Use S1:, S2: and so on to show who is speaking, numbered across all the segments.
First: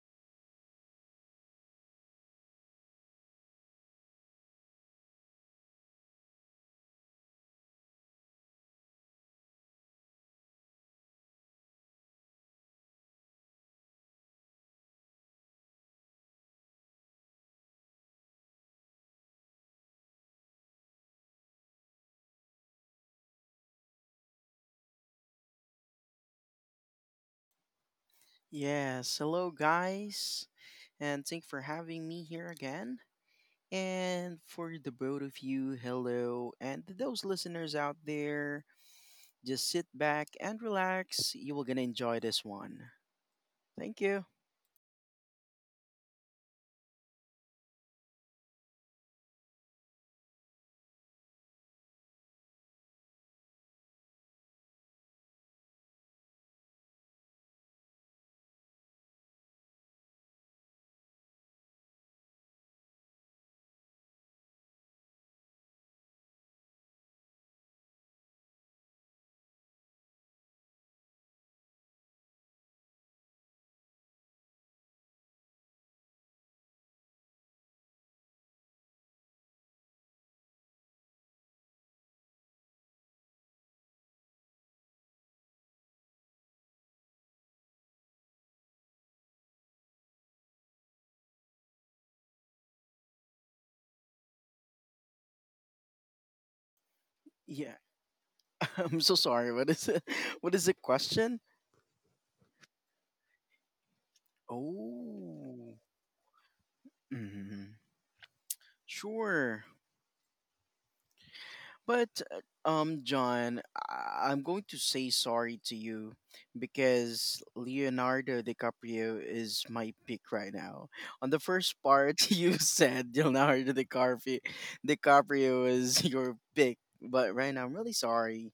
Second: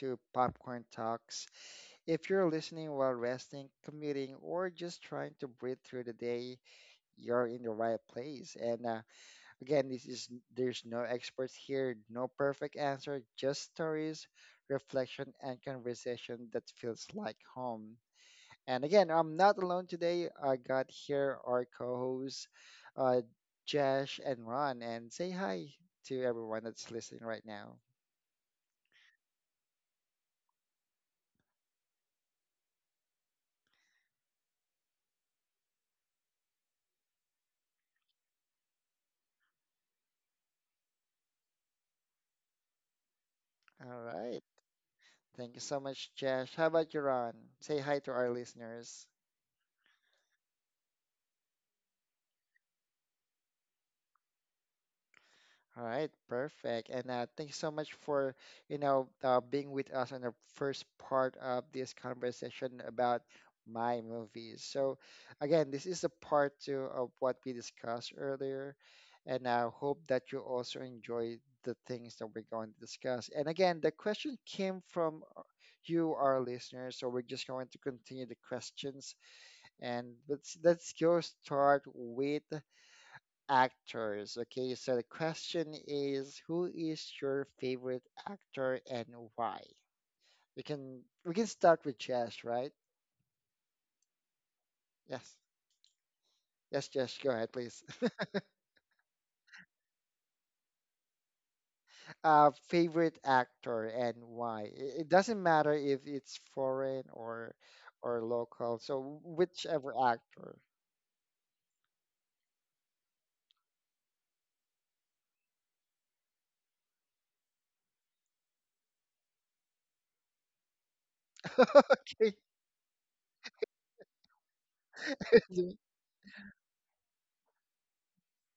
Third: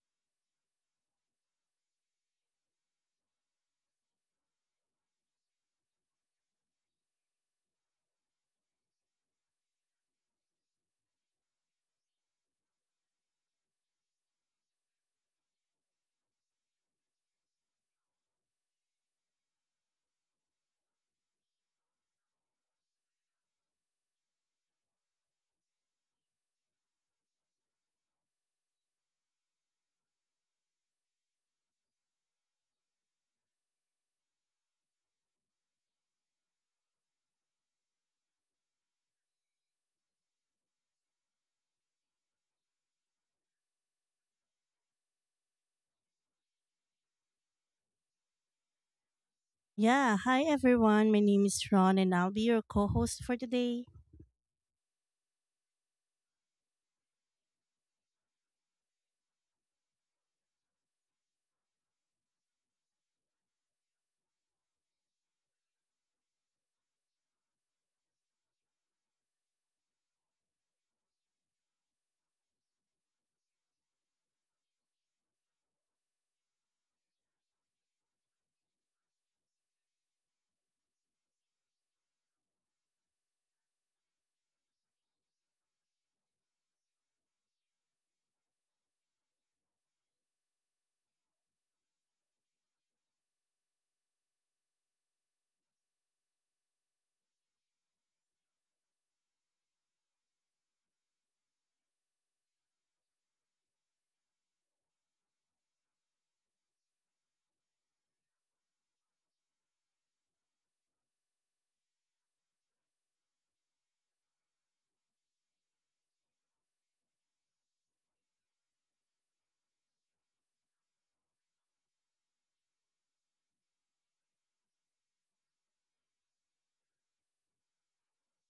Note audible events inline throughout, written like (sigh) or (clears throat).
S1: to Popcorn Talks. If you're listening while resting, commuting, or just trying to breathe through the day, you're in the right place. And again, this is there's no experts here, no perfect answer, just stories, reflection, and conversation that feels like home. And again, I'm not alone today. I got here our co hosts, uh, Jesh and Ron, and say hi to everyone that's listening right now.
S2: Yes, hello guys, and thank you for having me here again. And for the both of you, hello, and to those listeners out there, just sit back and relax. You will gonna enjoy this one.
S1: All
S2: Thank
S1: right.
S2: you.
S1: Thank you so much, Jesh. How about you, Ron? Say hi to our listeners.
S3: Yeah, hi everyone. My name is Ron and I'll be your co host for today.
S1: All right, perfect. And thank you so much for, being with us on the first part of this conversation about my movies. So, again, this is a part two of what we discussed earlier, and I hope that you also enjoy the things that we're going to discuss. And again, the question came from you, our listeners, so we're just going to continue the questions. And let's go start with actors. Okay, so the question is, who is your favorite actor and why? We can start with Jess, right? Yes. Yes, Jess, go ahead,
S2: Yeah,
S1: please. (laughs)
S2: (laughs) I'm so sorry. What is it? (laughs) What is the question?
S1: Favorite actor and why? It doesn't matter
S2: Oh,
S1: if it's foreign
S2: mhm.
S1: or local. So
S2: Sure.
S1: whichever actor.
S2: But John, I'm going to say sorry to you because Leonardo DiCaprio is my pick right now. On the
S1: (laughs)
S2: first part, (laughs)
S1: Okay.
S2: you said Leonardo DiCaprio,
S1: (laughs)
S2: DiCaprio is your pick, but right now I'm really sorry.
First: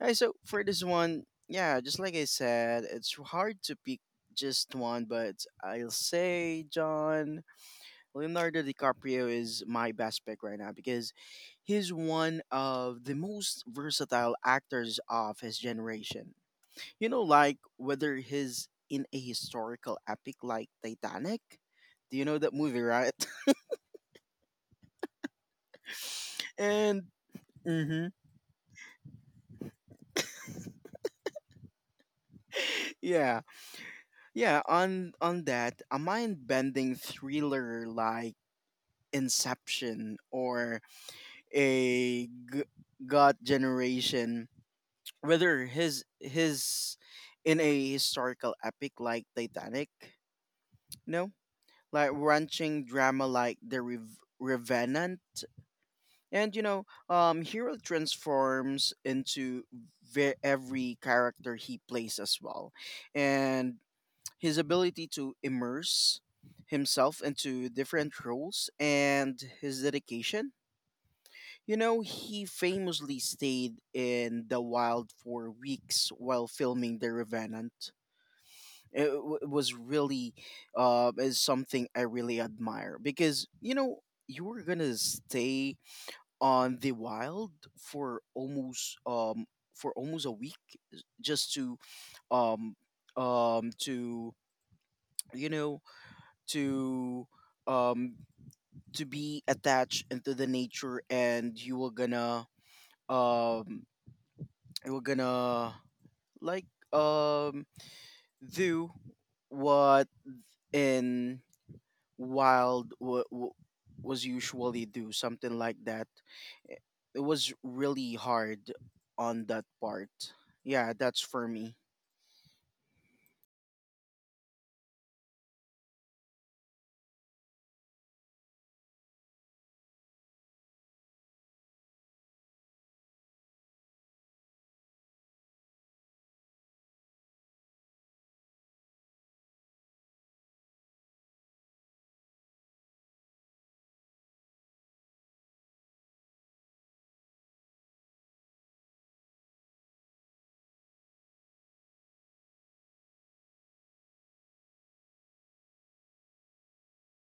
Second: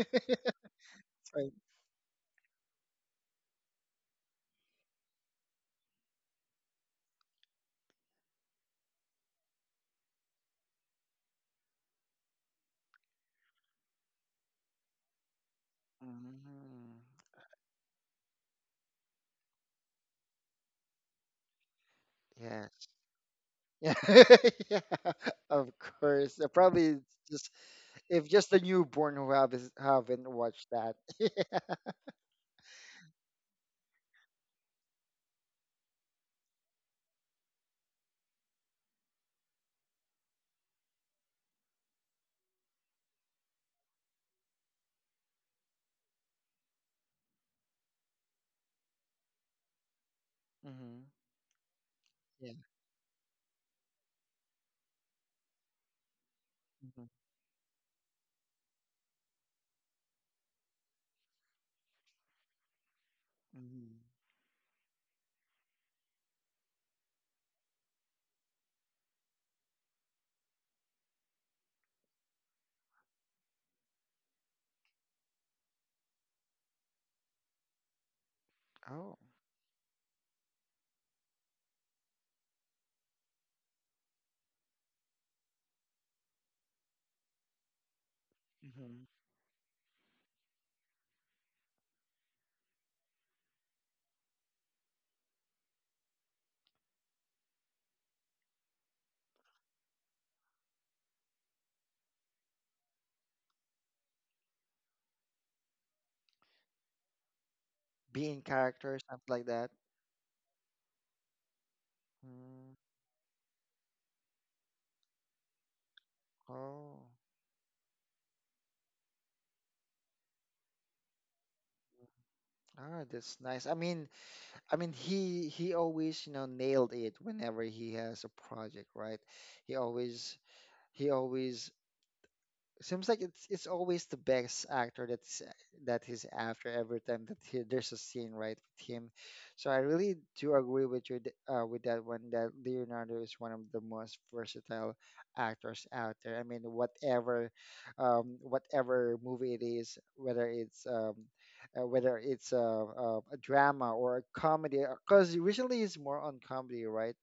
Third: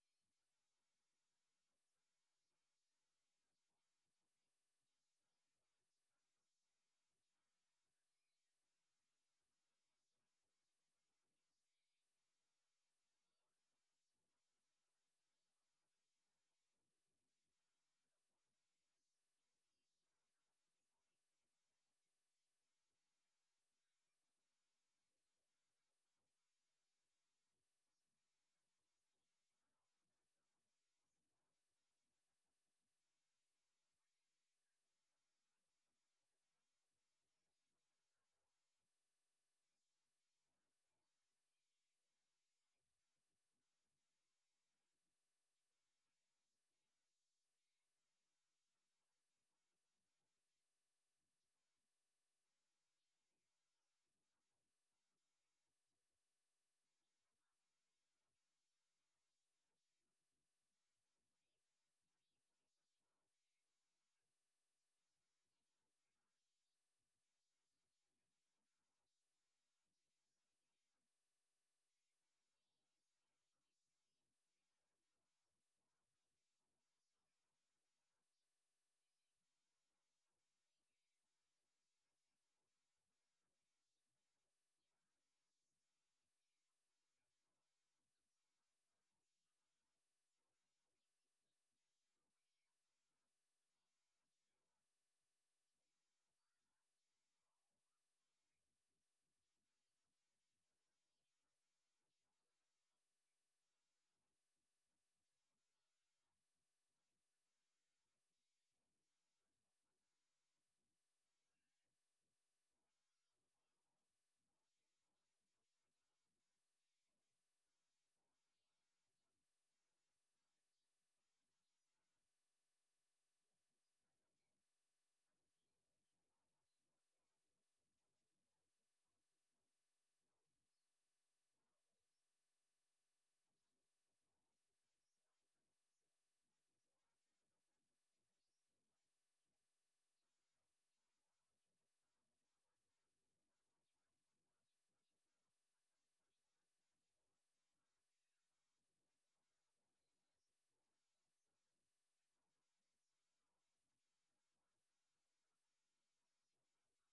S2: Alright, so for this one,
S1: right.
S2: yeah, just like I said, it's hard to pick just one, but I'll say John. Leonardo DiCaprio is my best pick right now because he's one of the most versatile actors of his generation.
S1: Mm,
S2: You know, like whether he's in a historical epic like Titanic. Do you know that
S1: yes. (laughs)
S2: movie, right? (laughs)
S1: Yeah, (laughs) yeah, of course. Probably
S2: And
S1: just.
S2: hmm,
S1: If just the newborn who haven't watched that. (laughs)
S2: yeah, yeah. On that, a mind-bending thriller like Inception or a g- God Generation whether his in a historical epic like Titanic, you
S1: Hmm.
S2: know, like
S1: Yeah.
S2: wrenching drama like The Revenant, and you know,
S1: Hmm.
S2: hero transforms into every character he plays as well, and
S1: Hmm.
S2: his ability to immerse himself into different roles and his dedication. You know, he famously stayed in the wild for weeks while filming The Revenant. It
S1: Oh.
S2: w- was really is something I really admire because, you know, you were going to stay on the wild for almost
S1: Hmm.
S2: a week just to um um to you know to um to be attached into the nature, and you were gonna um we're gonna like um
S1: Be in
S2: do
S1: character, something like that.
S2: what in
S1: Mm.
S2: wild was usually do something like that.
S1: Oh.
S2: It was really hard on that part, yeah, that's for me.
S1: Ah, that's nice. I mean, he always, you know, nailed it whenever he has a project, right? He always he always seems like it's always the best actor that's that he's after every time that he, there's a scene right with him. So I really do agree with you with that one that Leonardo is one of the most versatile actors out there. I mean, whatever, whatever movie it is, whether it's a drama or a comedy, because usually it's more on comedy, right?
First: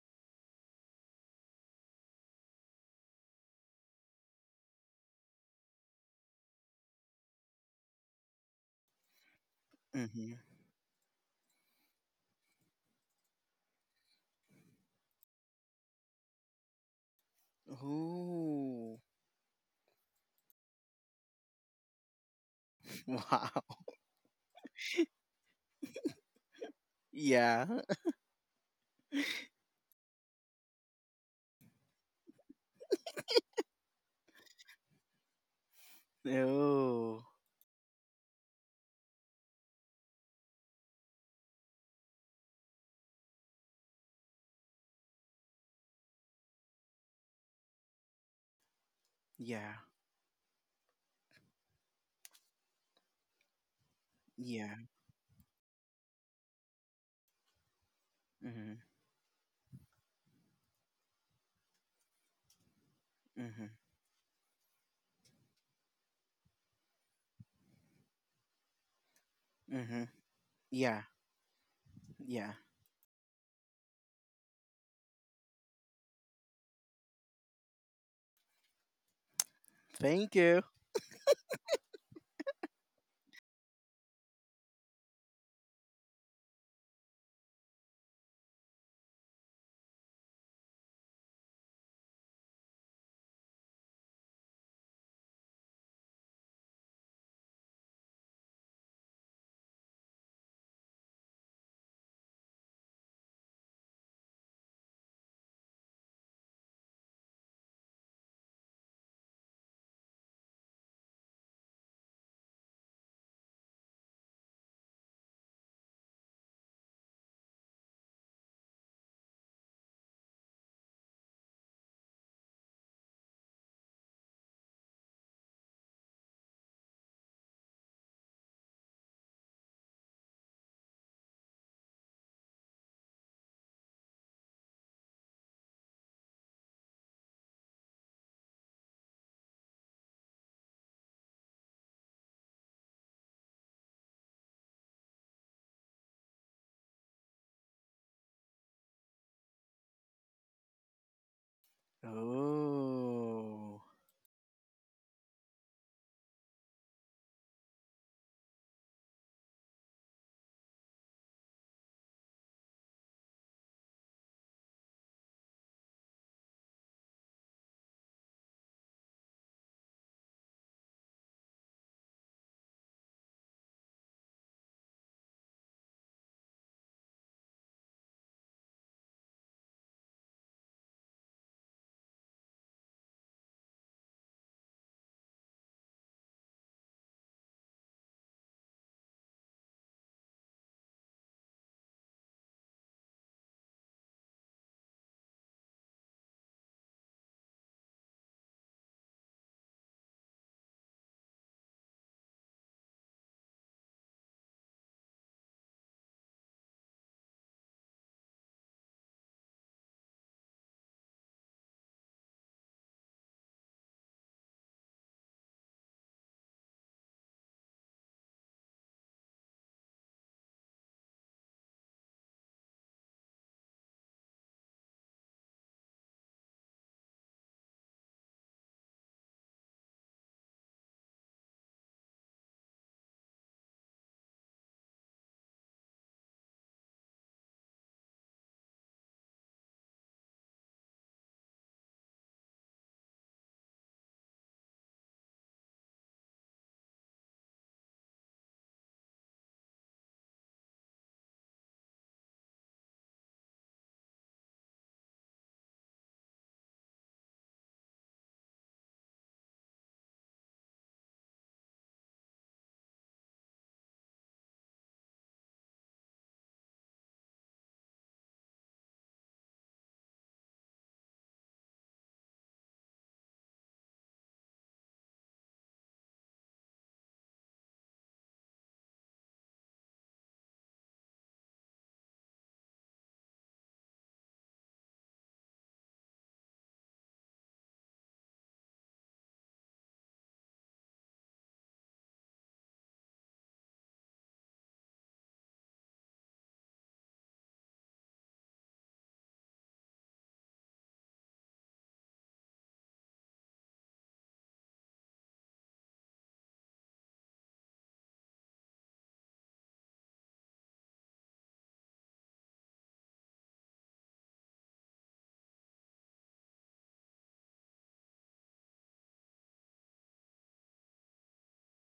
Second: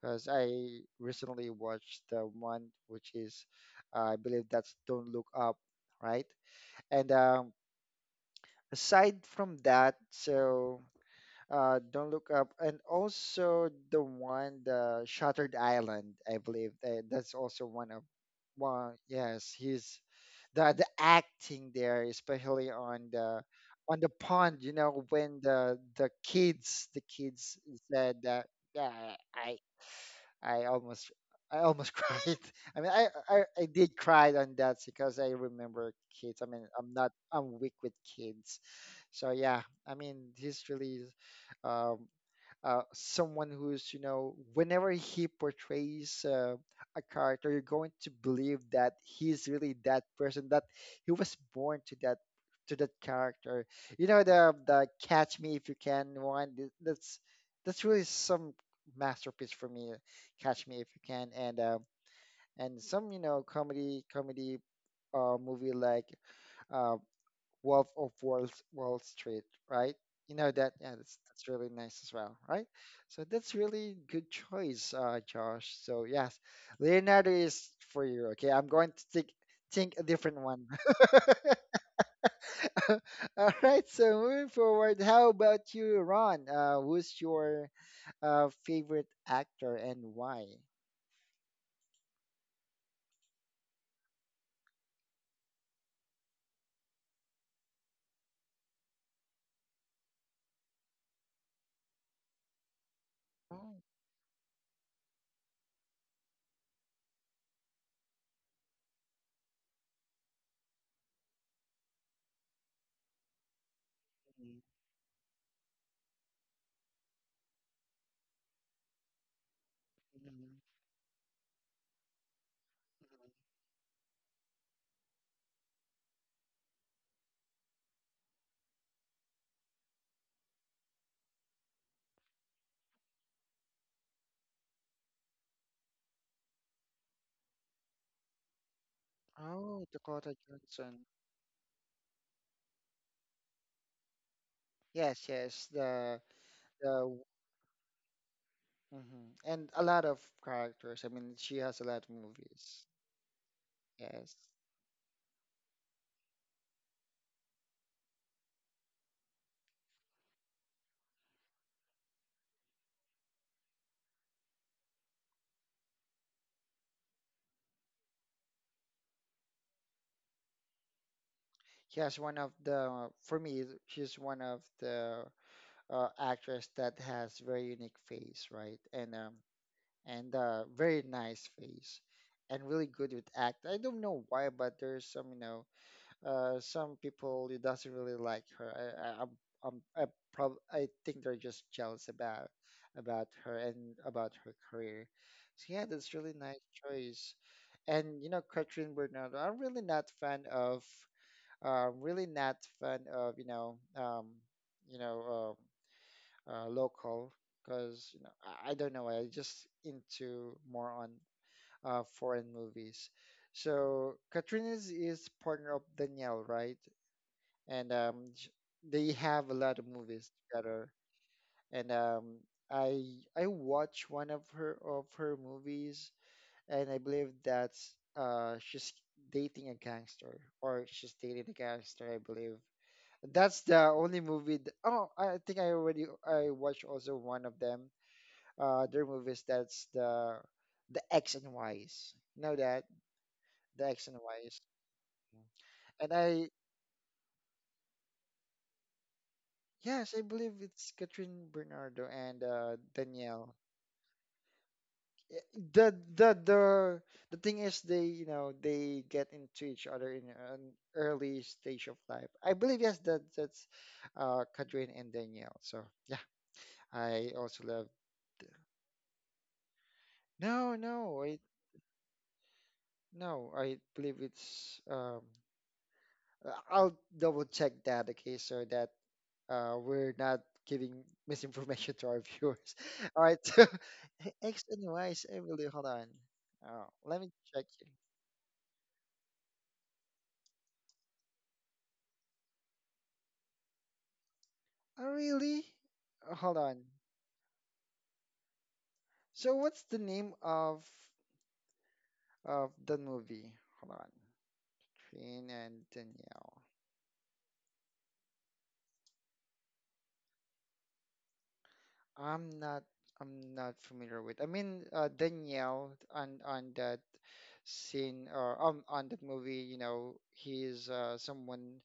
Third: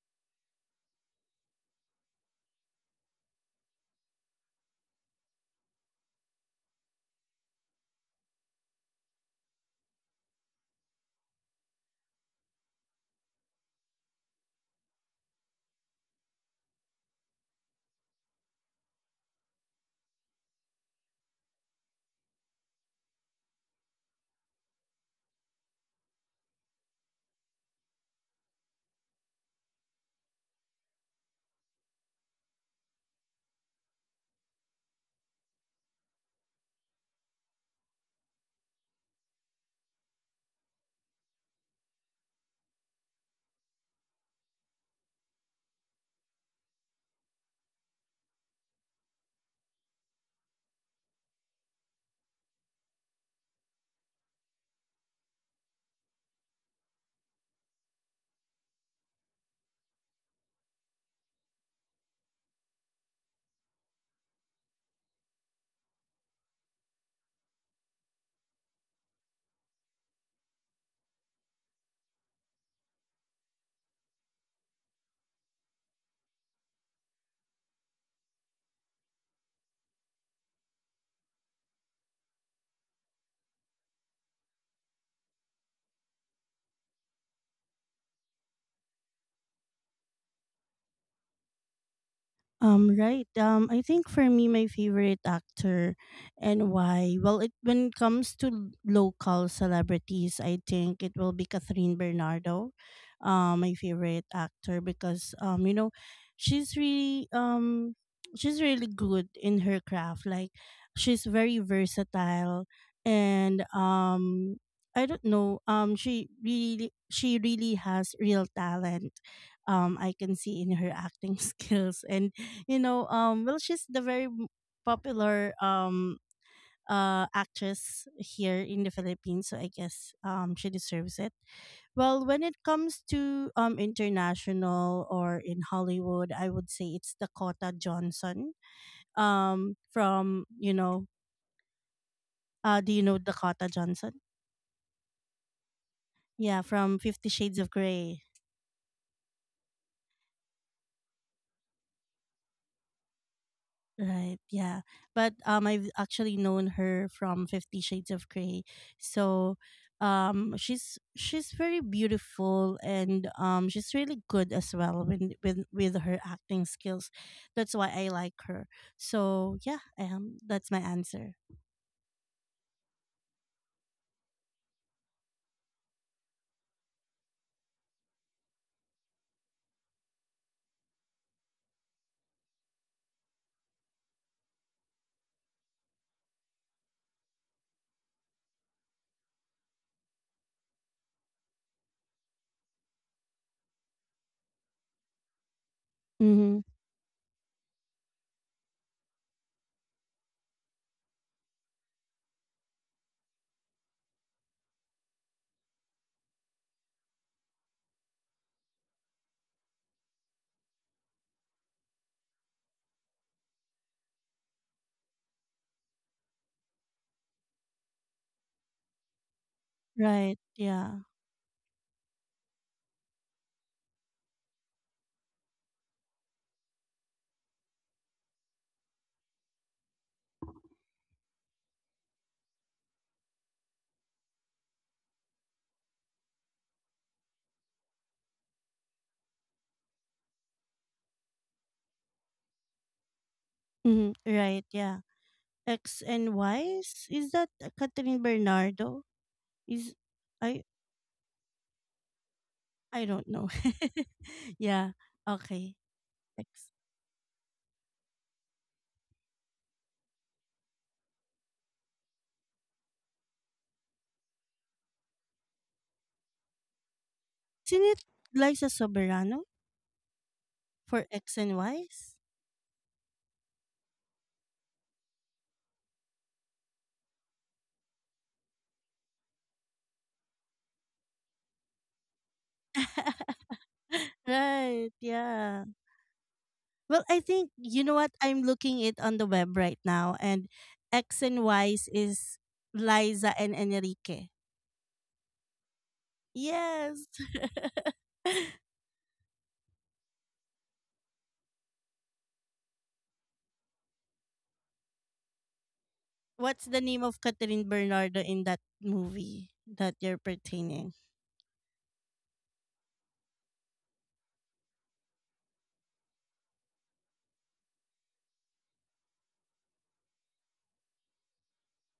S1: Because I recently watched the one which is, I believe that's Don't Look Up, right? And Aside from that,
S2: Mm-hmm.
S1: so Don't Look Up, and also the one, the Shattered Island, I believe that's also one of, one,
S2: Ooh.
S1: yes, he's the acting there, especially
S2: (laughs) Wow.
S1: on the pond, you know, when the kids
S2: Yeah.
S1: said that, yeah, I I almost I almost (laughs) cried. I mean, I did cry on that because I remember
S2: (laughs)
S1: kids. I mean, I'm not
S2: Oh,
S1: I'm weak with kids, so yeah. I mean, he's really um, someone who's you know whenever he portrays a character you're going to believe that he's really
S2: yeah,
S1: that person that he was born to that character, you know
S2: yeah.
S1: the catch me if you can one that's really some
S2: Mm-hmm.
S1: masterpiece for me, catch me if you can and some you know
S2: Mm-hmm.
S1: comedy movie like uh, Wolf of Wall, Wall Street, right?
S2: Mm-hmm.
S1: You know that, yeah,
S2: Yeah,
S1: that's really nice as well,
S2: yeah,
S1: right? So that's really good choice, Josh. So yes, Leonardo is for you. Okay, I'm going to think a
S2: thank
S1: different
S2: you.
S1: one. (laughs) All right. So moving forward, how about you, Ron? Who's your favorite actor and why?
S3: Right. I think for me, my favorite actor and when it comes to local celebrities, I think it will be Catherine Bernardo, my
S1: Oh,
S3: favorite actor because, she's really, um, she's really good in her craft. Like, she's very versatile and,
S1: mm,
S3: I don't know. She really has real talent. I can see
S1: mm,
S3: in her acting (laughs) skills and
S1: mm.
S3: well, she's the very popular actress here in the Philippines, so I guess she deserves it. Well, when it comes to international or in Hollywood, I would say it's Dakota Johnson. Um,
S1: Oh, Dakota
S3: from you know,
S1: Johnson.
S3: do you know Dakota Johnson?
S1: Yes, yes,
S3: Yeah, from
S1: the
S3: 50 Shades of Grey.
S1: hmm. And a lot of characters. I mean, she has a lot of movies.
S2: Oh.
S3: Right,
S1: Yes.
S3: yeah. But I've actually known her from 50 Shades of Grey. So she's very beautiful and she's really good as well when with her acting skills. That's why I like her. So yeah, that's my answer.
S1: She has one of the, for me, she's one of the actress that has very unique face, right? And very nice face, and really good with act. I don't know why, but there's some, you know, some people it doesn't really like her. I, I'm, I, prob- I think they're just jealous about her and about her career. So yeah, that's really
S3: Mhm.
S1: nice choice. And you know, Katrin Bernardo, I'm really not fan of, really not fan of you know, local because you know I don't know. I just into more on foreign movies. So Katrin is partner of Danielle, right? and um, sh- they have a lot of
S3: Right,
S1: movies
S3: yeah.
S1: together. And I watched one of her movies, and I believe that's she's dating a gangster, I believe. That's the only movie. Th- oh, I think I already I watched also one of them. Their movies. That's the X and Y's. You know that the
S3: Mhm.
S1: X and
S3: Right,
S1: Y's.
S3: yeah. X
S1: And
S3: and
S1: I
S3: Y's is that Catherine Bernardo? Is
S1: yes, I
S3: I
S1: believe it's Catherine Bernardo and
S3: I don't know.
S1: Danielle.
S3: (laughs) yeah.
S1: Yeah,
S3: Okay.
S1: the the
S3: X.
S1: the the thing is they you know they get into each other in an early stage of life. I believe yes that that's Kadrin and Danielle. So yeah, I also
S3: Isn't
S1: love
S3: it Liza Soberano
S1: no
S3: for
S1: no
S3: X
S1: I
S3: and Y's?
S1: no, I believe it's I'll double check that okay so that we're not giving (laughs) misinformation to our viewers. (laughs) All
S3: (laughs)
S1: right, so (laughs) X
S3: right,
S1: and Y is
S3: yeah.
S1: Emily. Hold on, oh
S3: Well, I
S1: let me
S3: think
S1: check.
S3: you know
S1: Here.
S3: what, I'm looking it on the web right now, and X and Y's is Liza and Enrique.
S1: Oh really? Hold on.
S3: Yes. (laughs)
S1: So what's the name of the movie? Hold on. Queen and
S3: What's
S1: Danielle.
S3: the name of Catherine Bernardo in that movie that you're pertaining?
S1: I'm not I'm not familiar with. I mean Danielle on that scene or on that movie, you know, he's someone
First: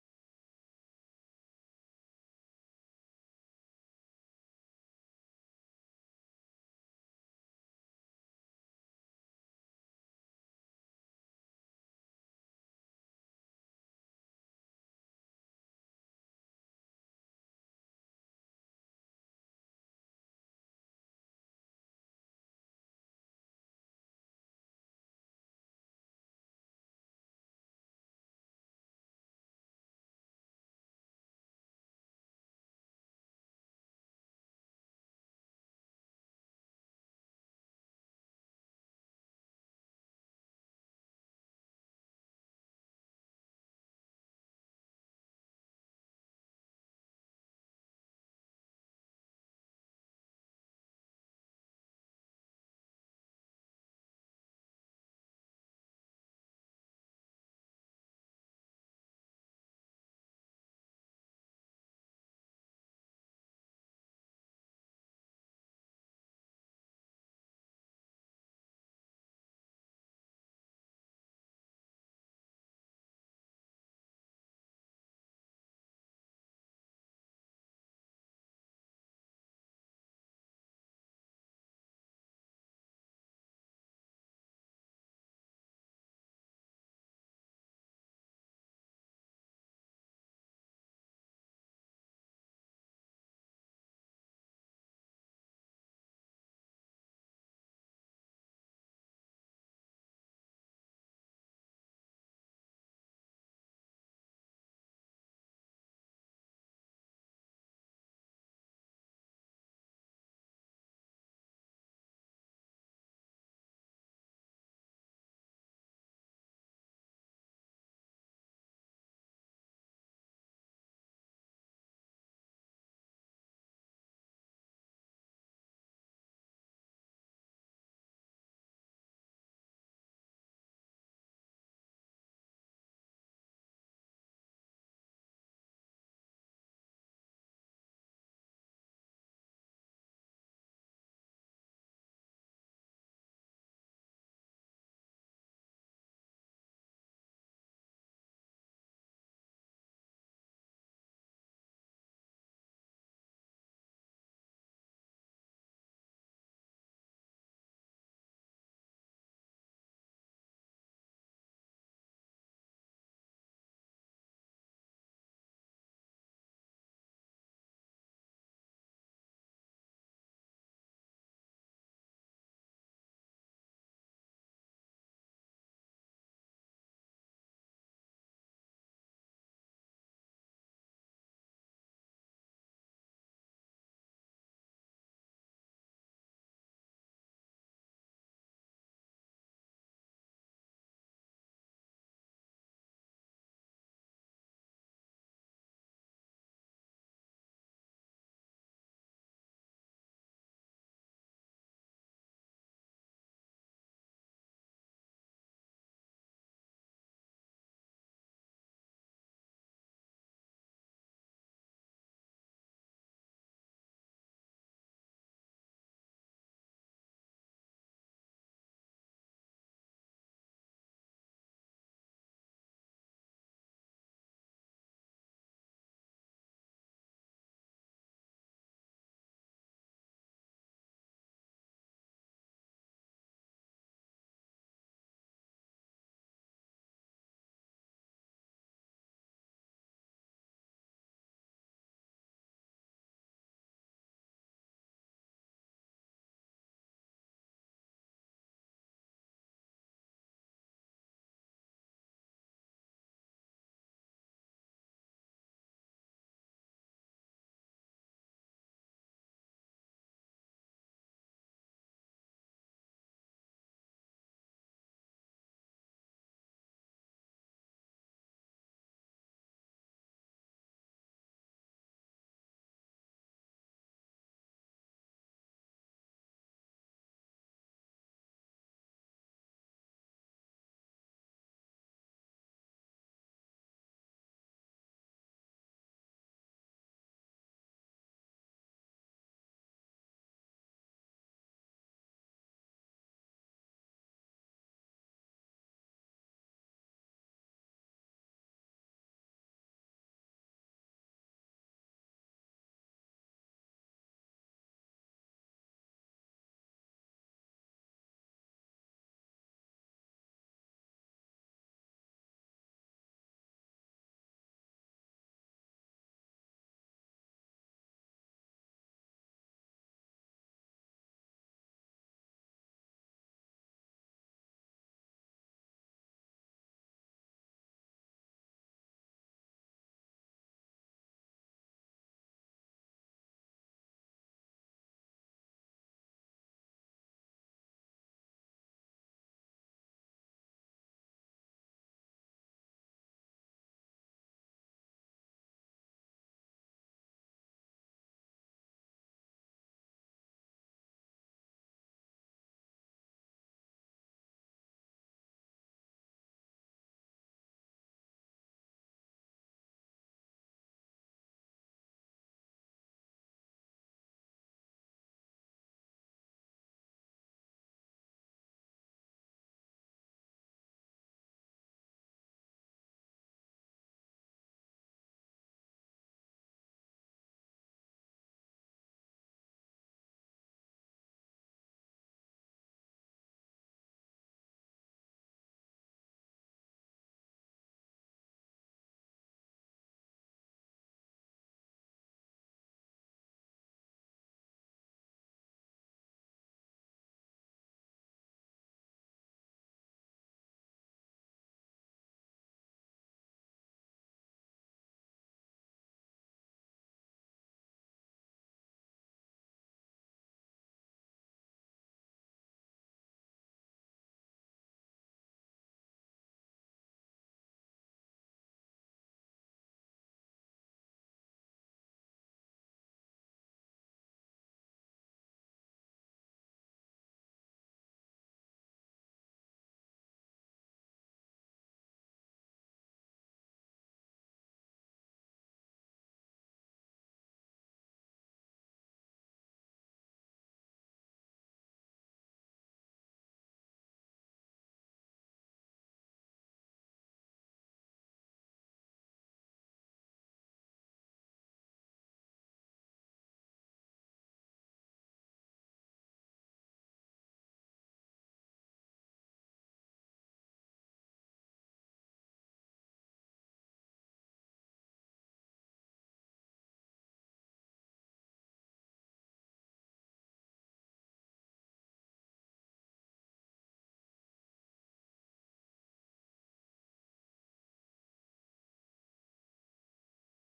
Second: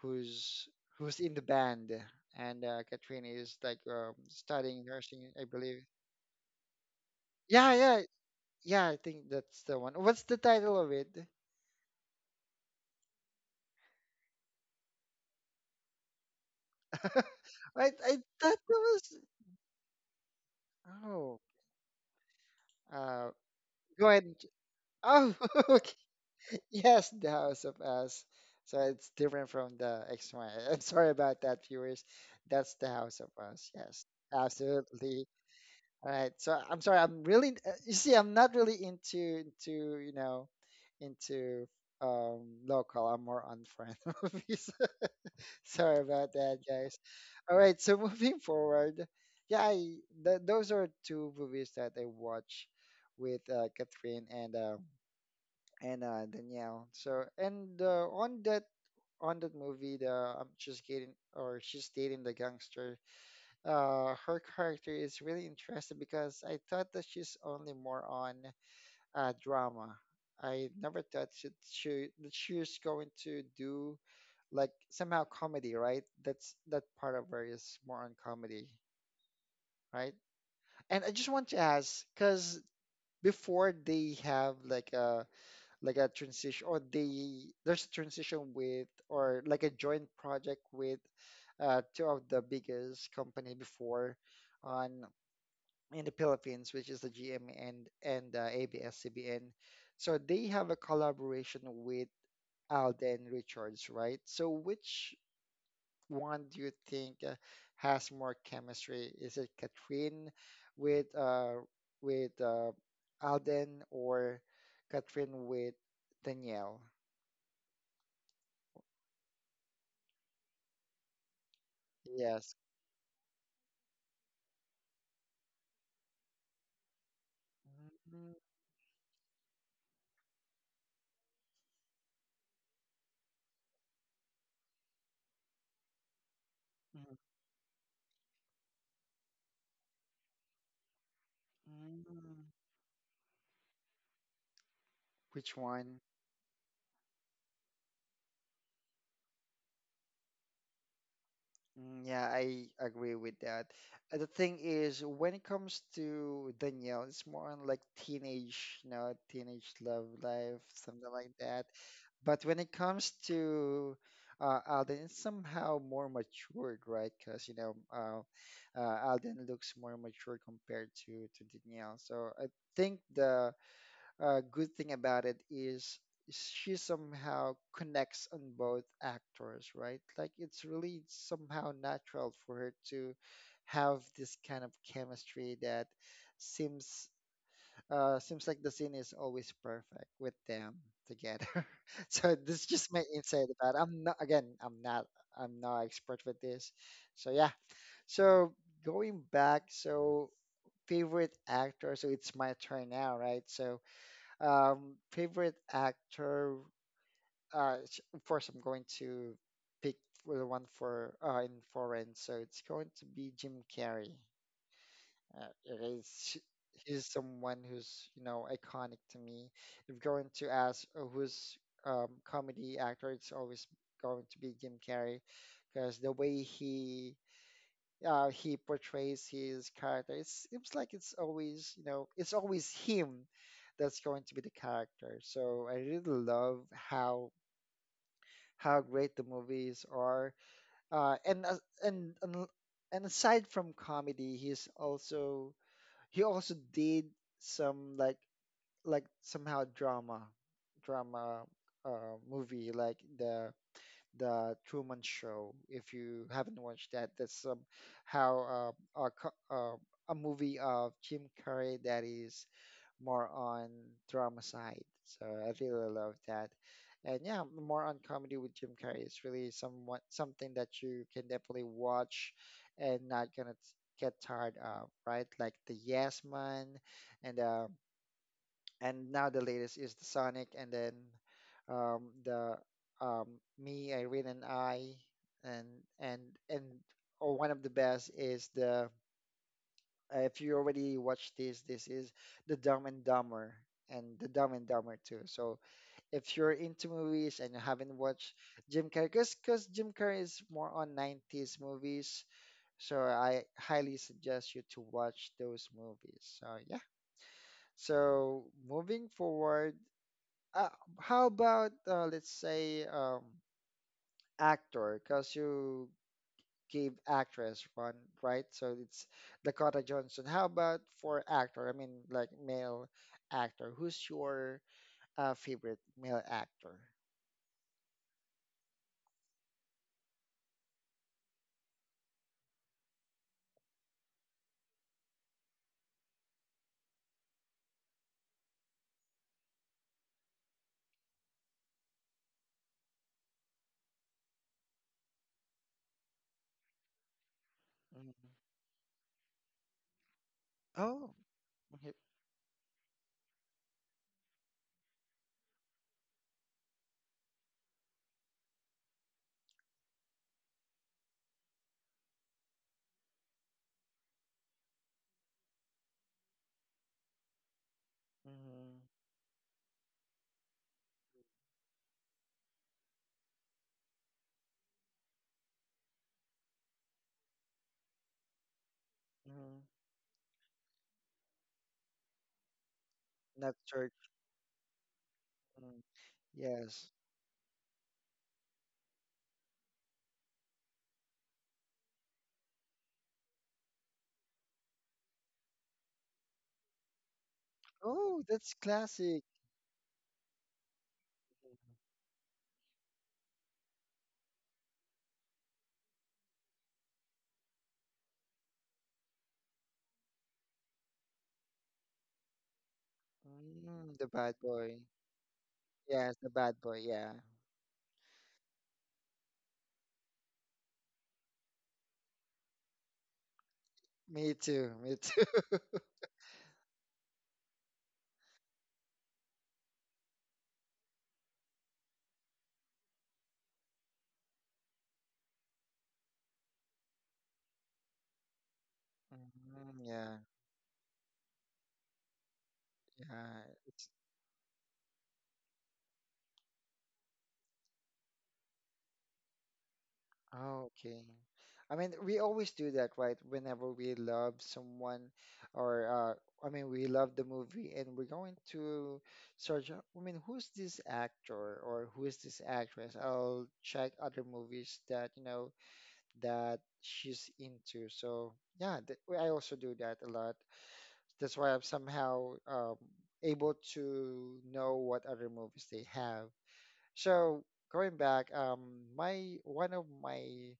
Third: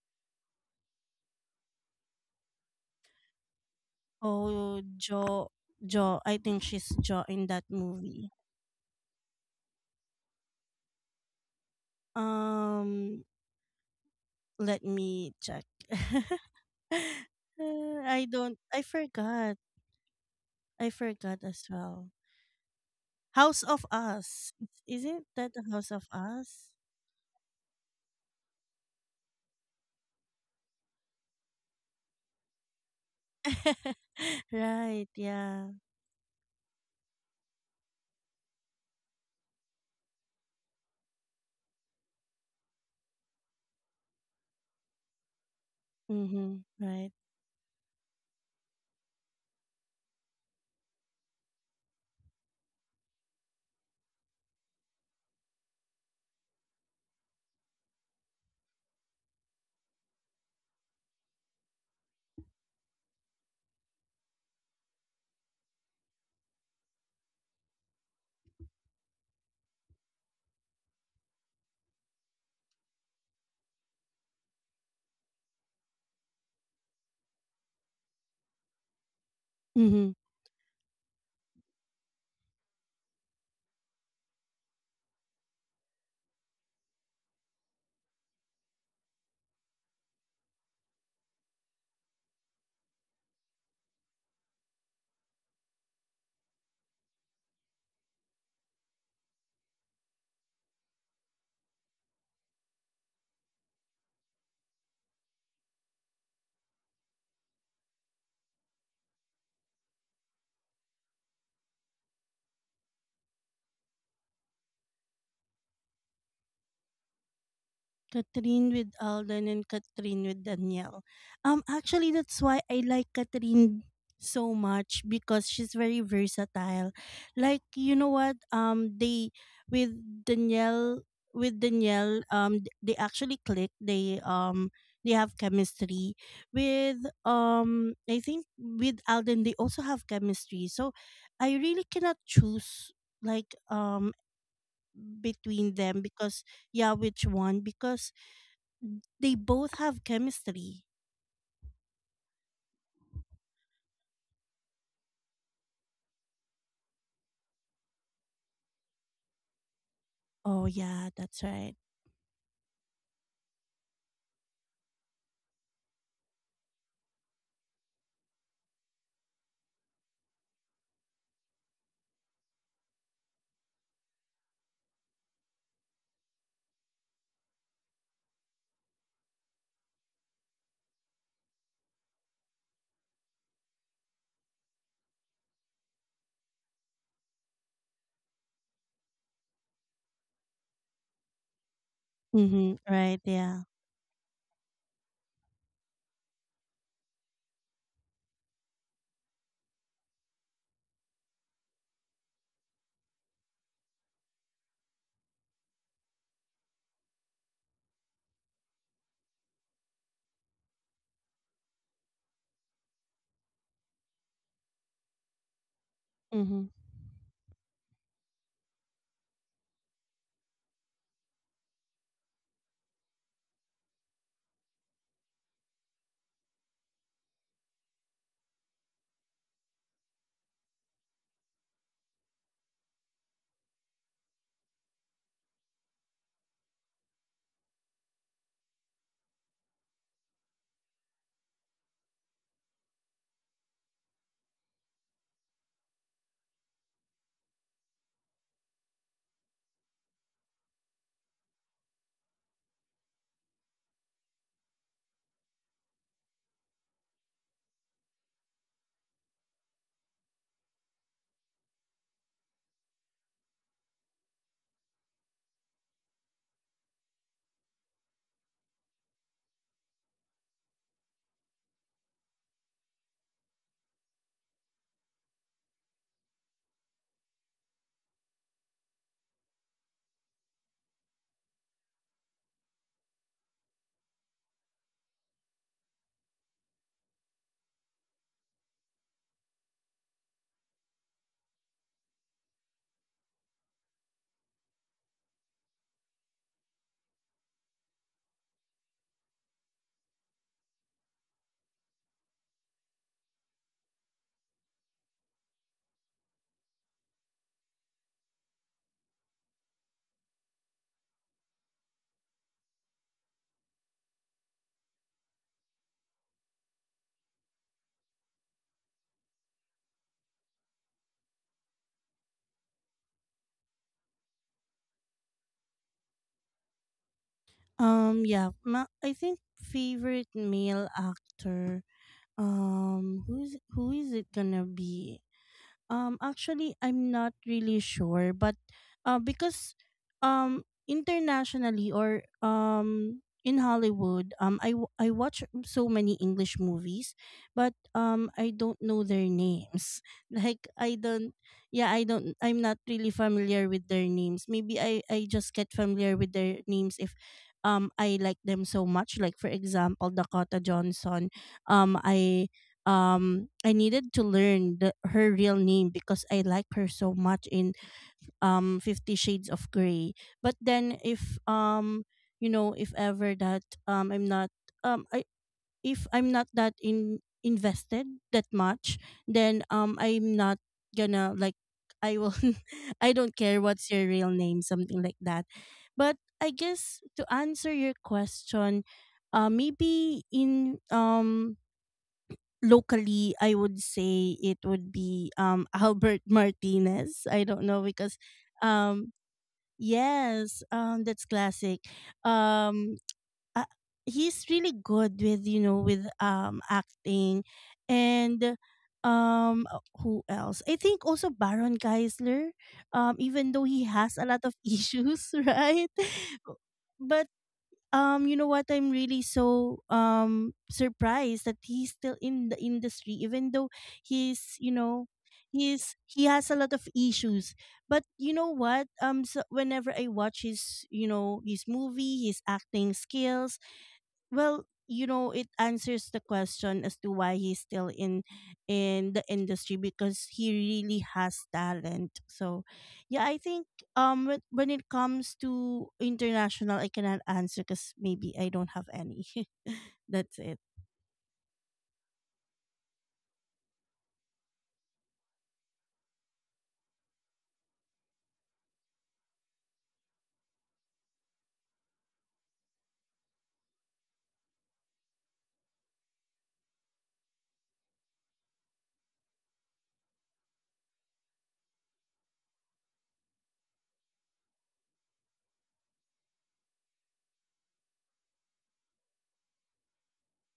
S1: who's who's in the band and Katrina is like
S3: Oh,
S1: studying nursing, I
S3: Jo,
S1: believe.
S3: Jo. I think she's Jo in that
S1: Yeah, yeah.
S3: movie.
S1: Yeah, I think that's the one. What's the title of it?
S3: Um, let me check. (laughs)
S1: I I
S3: I
S1: thought that
S3: don't. I
S1: was.
S3: forgot. I
S1: Oh,
S3: forgot as well.
S1: uh,
S3: House of
S1: go ahead.
S3: Us. Isn't
S1: Oh,
S3: that the
S1: (laughs) okay.
S3: House of Us?
S1: Yes, The House of Us. So it's different from the X one. I'm sorry about that, viewers. That's The House of Us. Yes,
S3: (laughs) right.
S1: absolutely.
S3: Yeah.
S1: All right. So I'm sorry. I'm really. Uh, you see, I'm not really into you know into local. I'm more on foreign (laughs) movies. (laughs) Sorry about that,
S3: Mm-hmm.
S1: guys.
S3: Right.
S1: All right. So (laughs) moving forward, yeah, I, those are two movies that I watch with Catherine and. And Danielle. So and on that movie, the I'm just getting or she's dating the gangster. Her character is really interesting because I thought that she's only more on drama. I never thought that she was going to do like somehow comedy, right? That's that part of her is more on comedy,
S3: Mm-hmm.
S1: right? And I just want to ask because before they have like a transition or they there's a transition with or like a joint project with two of the biggest company before on in the Philippines, which is the GM and ABS-CBN. So they have a collaboration with Alden Richards, right? So which one do you think has more chemistry? Is it Katrin with uh with Alden or Katrin with Danielle?
S3: Catherine with Alden and Catherine with Danielle. Actually, that's
S1: Yes.
S3: why I like Catherine so much because she's very versatile. Like you know
S1: Mm,
S3: what? They with Danielle with Danielle. They actually click. They have chemistry with
S1: mm,
S3: I think with Alden they also have chemistry. So I really cannot
S1: mm.
S3: choose like
S1: Which
S3: between
S1: one?
S3: them because yeah, which one, because they both have chemistry.
S1: Mm, yeah, I agree with that. The thing is, when it comes to Danielle, it's more on like teenage, you know, teenage love life,
S3: Oh
S1: something
S3: yeah,
S1: like
S3: that's
S1: that.
S3: right.
S1: But when it comes to Alden, it's somehow more matured, right? Because, you know, Alden looks more mature compared to Danielle. So I think the good thing about it is she somehow connects on both actors, right? Like it's really somehow natural for her to have this kind of chemistry that seems seems like the scene is always perfect with them together. (laughs) So this is
S3: Mm-hmm.
S1: just my
S3: Right.
S1: insight
S3: Yeah.
S1: about. I'm not again. I'm not. I'm not expert with this. So yeah. So going back. So favorite actor. So it's my turn now, right? So favorite actor? Of course, I'm going to pick for the one for in foreign, so it's going to be Jim Carrey. It is
S3: Mm-hmm.
S1: He's someone who's you know iconic to me. If going to ask who's comedy actor, it's always going to be Jim Carrey because the way he portrays his character. It seems like it's always, you know, it's always him that's going to be the character. So I really love how great the movies are. And and aside from comedy, he's also he also did some like somehow drama movie like the Truman Show. If you haven't watched that, that's how a movie of Jim Carrey that is more on drama side. So I really love that. And yeah, more on comedy with Jim Carrey is really somewhat something that you can definitely watch and not get tired of, right? Like the Yes Man and uh, and now the latest is the Sonic, and then the um, me, Irene, and I, and and and oh, one of the best is the if you already watched this, this is the Dumb and Dumber and the Dumb and Dumber too. So if you're into movies and you haven't watched Jim Carrey, because Jim Carrey is more on 90s movies, so I highly suggest you to watch those movies. So yeah. So moving forward, uh, how about let's say actor, because you gave actress one, right? So it's Dakota Johnson. How about for actor? I mean, like male actor. Who's your favorite male actor?
S3: Yeah. I think favorite male actor. Who's who is it gonna be? Actually, I'm not really sure, but because internationally or in Hollywood, I watch so many English movies, but
S1: Mhm.
S3: I don't know their names. (laughs) Like I
S1: Oh.
S3: don't, yeah,
S1: Okay.
S3: I don't. I'm not really familiar with their names. Maybe I just get familiar with their names if. I like them so much. Like for example, Dakota Johnson. Um, I I needed to learn the, her real name because I like her so much in
S1: Mm-hmm.
S3: 50 Shades of gray but then if you know, if ever that I'm not I if I'm not that in invested that much,
S1: Hmm.
S3: then I'm not gonna like, I will (laughs) I don't
S1: Not
S3: care
S1: church.
S3: what's your real name, something like that,
S1: Mm.
S3: but I
S1: Yes.
S3: guess to answer your question, maybe in locally I would say it would be (laughs) Albert Martinez, I don't know because
S1: Oh, that's
S3: um
S1: classic.
S3: yes, that's classic. um uh, he's really good with you know with acting and who else, I think also Baron Geisler, even though he
S1: Mm, the
S3: has a
S1: bad
S3: lot of (laughs)
S1: boy.
S3: issues, right? (laughs)
S1: Yes, the bad boy, yeah.
S3: But you know what, I'm really so surprised that he's still in the industry even though
S1: Me
S3: he's
S1: too,
S3: you
S1: me
S3: know
S1: too. (laughs)
S3: he has a lot of issues. But you know what, so whenever I watch his you know his movie, his acting skills, well, you know, it answers the question as to why he's still in the industry
S1: Mhm, yeah.
S3: because he really has talent. So, yeah, I
S1: Yeah,
S3: think
S1: it's.
S3: when it comes to international, I cannot answer because maybe I don't have any. (laughs) That's it.
S1: Oh, okay. I mean, we always do that, right? Whenever we love someone, or I mean, we love the movie, and we're going to search. I mean, who's this actor or who is this actress? I'll check other movies that you know that she's into. So yeah, th I also do that a lot. That's why I'm somehow able to know what other movies they have. So going back, my one of my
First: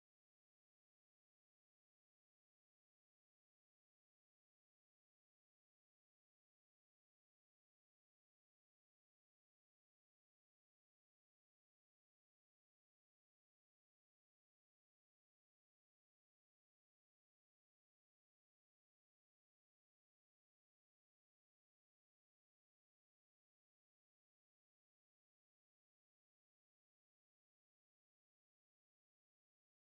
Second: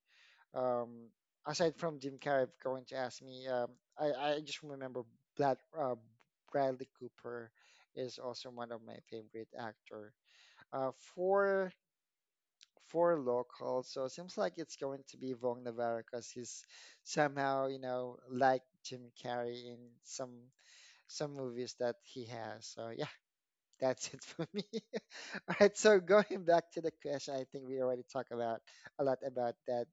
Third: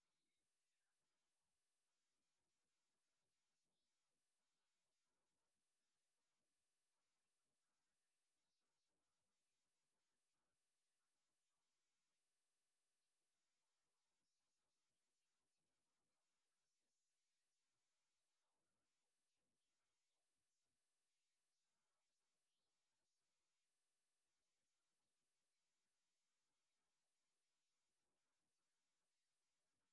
S1: um, aside from Jim Carrey going to ask me, I just remember that Bradley Cooper is also one of my favorite actor. For local, so it seems like it's going to be Vong Navarro because he's somehow you know like Jim Carrey in some some movies that he has. So yeah, (laughs) that's it for me. (laughs) All right, so going back to the question, I think we already talked about a lot about that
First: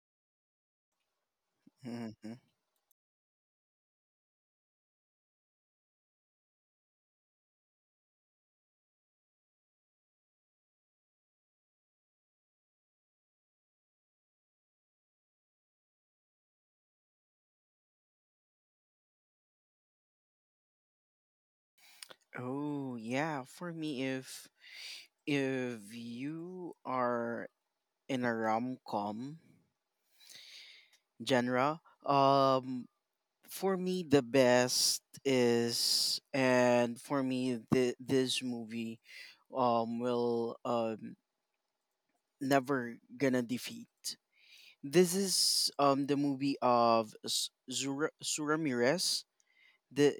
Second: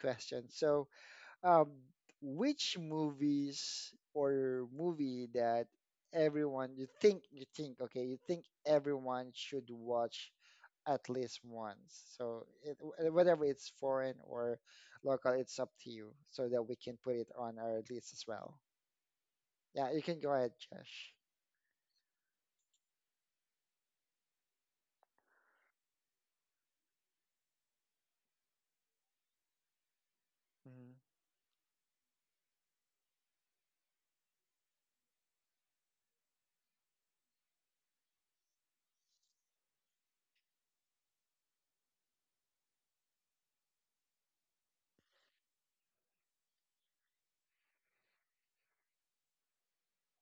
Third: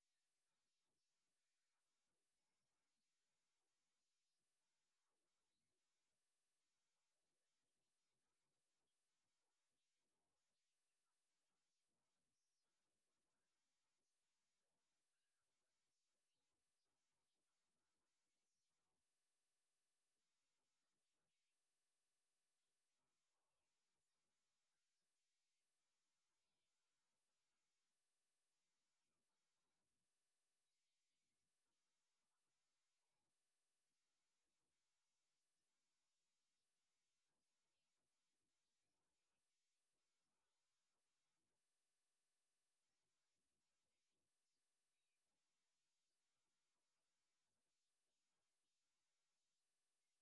S1: question. So, um,
S2: (laughs)
S1: which movies or movie that everyone you think you think everyone should watch at least once. So, whatever it's foreign or local, it's up to you, so that we can put it on our list as well. Yeah, you can go ahead, Josh.
S2: Oh yeah, for me, if you are in a rom com
S1: Mhm.
S2: genre, um, for me the best is, and for me the this movie, will never gonna defeat. This is the movie of Zura Suramirez. The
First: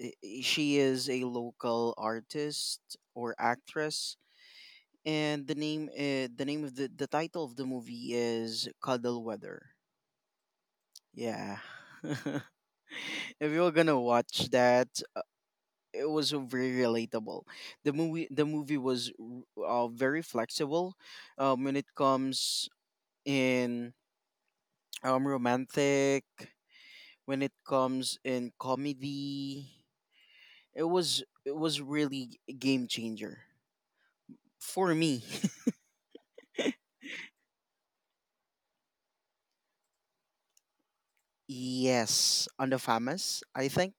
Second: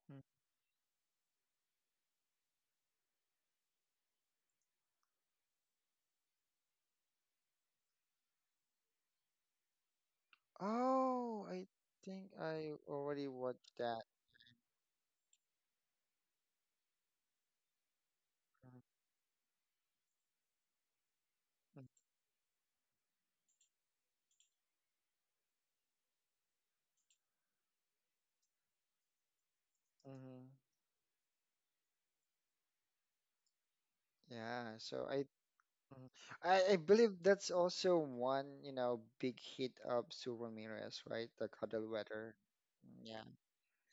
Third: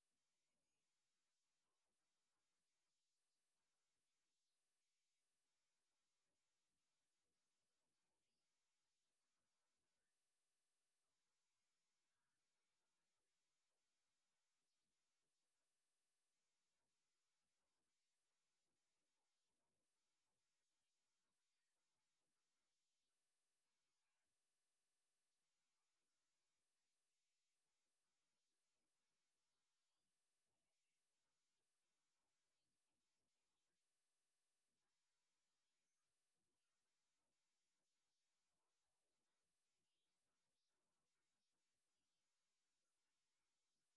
S2: she is a local artist or actress, and the title of the movie is Cuddle Weather.
S1: Oh,
S2: Yeah.
S1: I think
S2: (laughs)
S1: I already
S2: If you're
S1: watched
S2: gonna
S1: that.
S2: watch that, uh, it was very relatable. The movie was very flexible when it comes in romantic, when it comes in comedy.
S1: Mm-hmm.
S2: It was really a game changer
S1: Yeah,
S2: for
S1: so
S2: me.
S1: I, mhm. I believe that's also one, you know, big hit of Sue Ramirez, right?
S2: (laughs)
S1: The Cuddle Weather.
S2: Yes, on the
S1: Mm, yeah.
S2: famous, I think.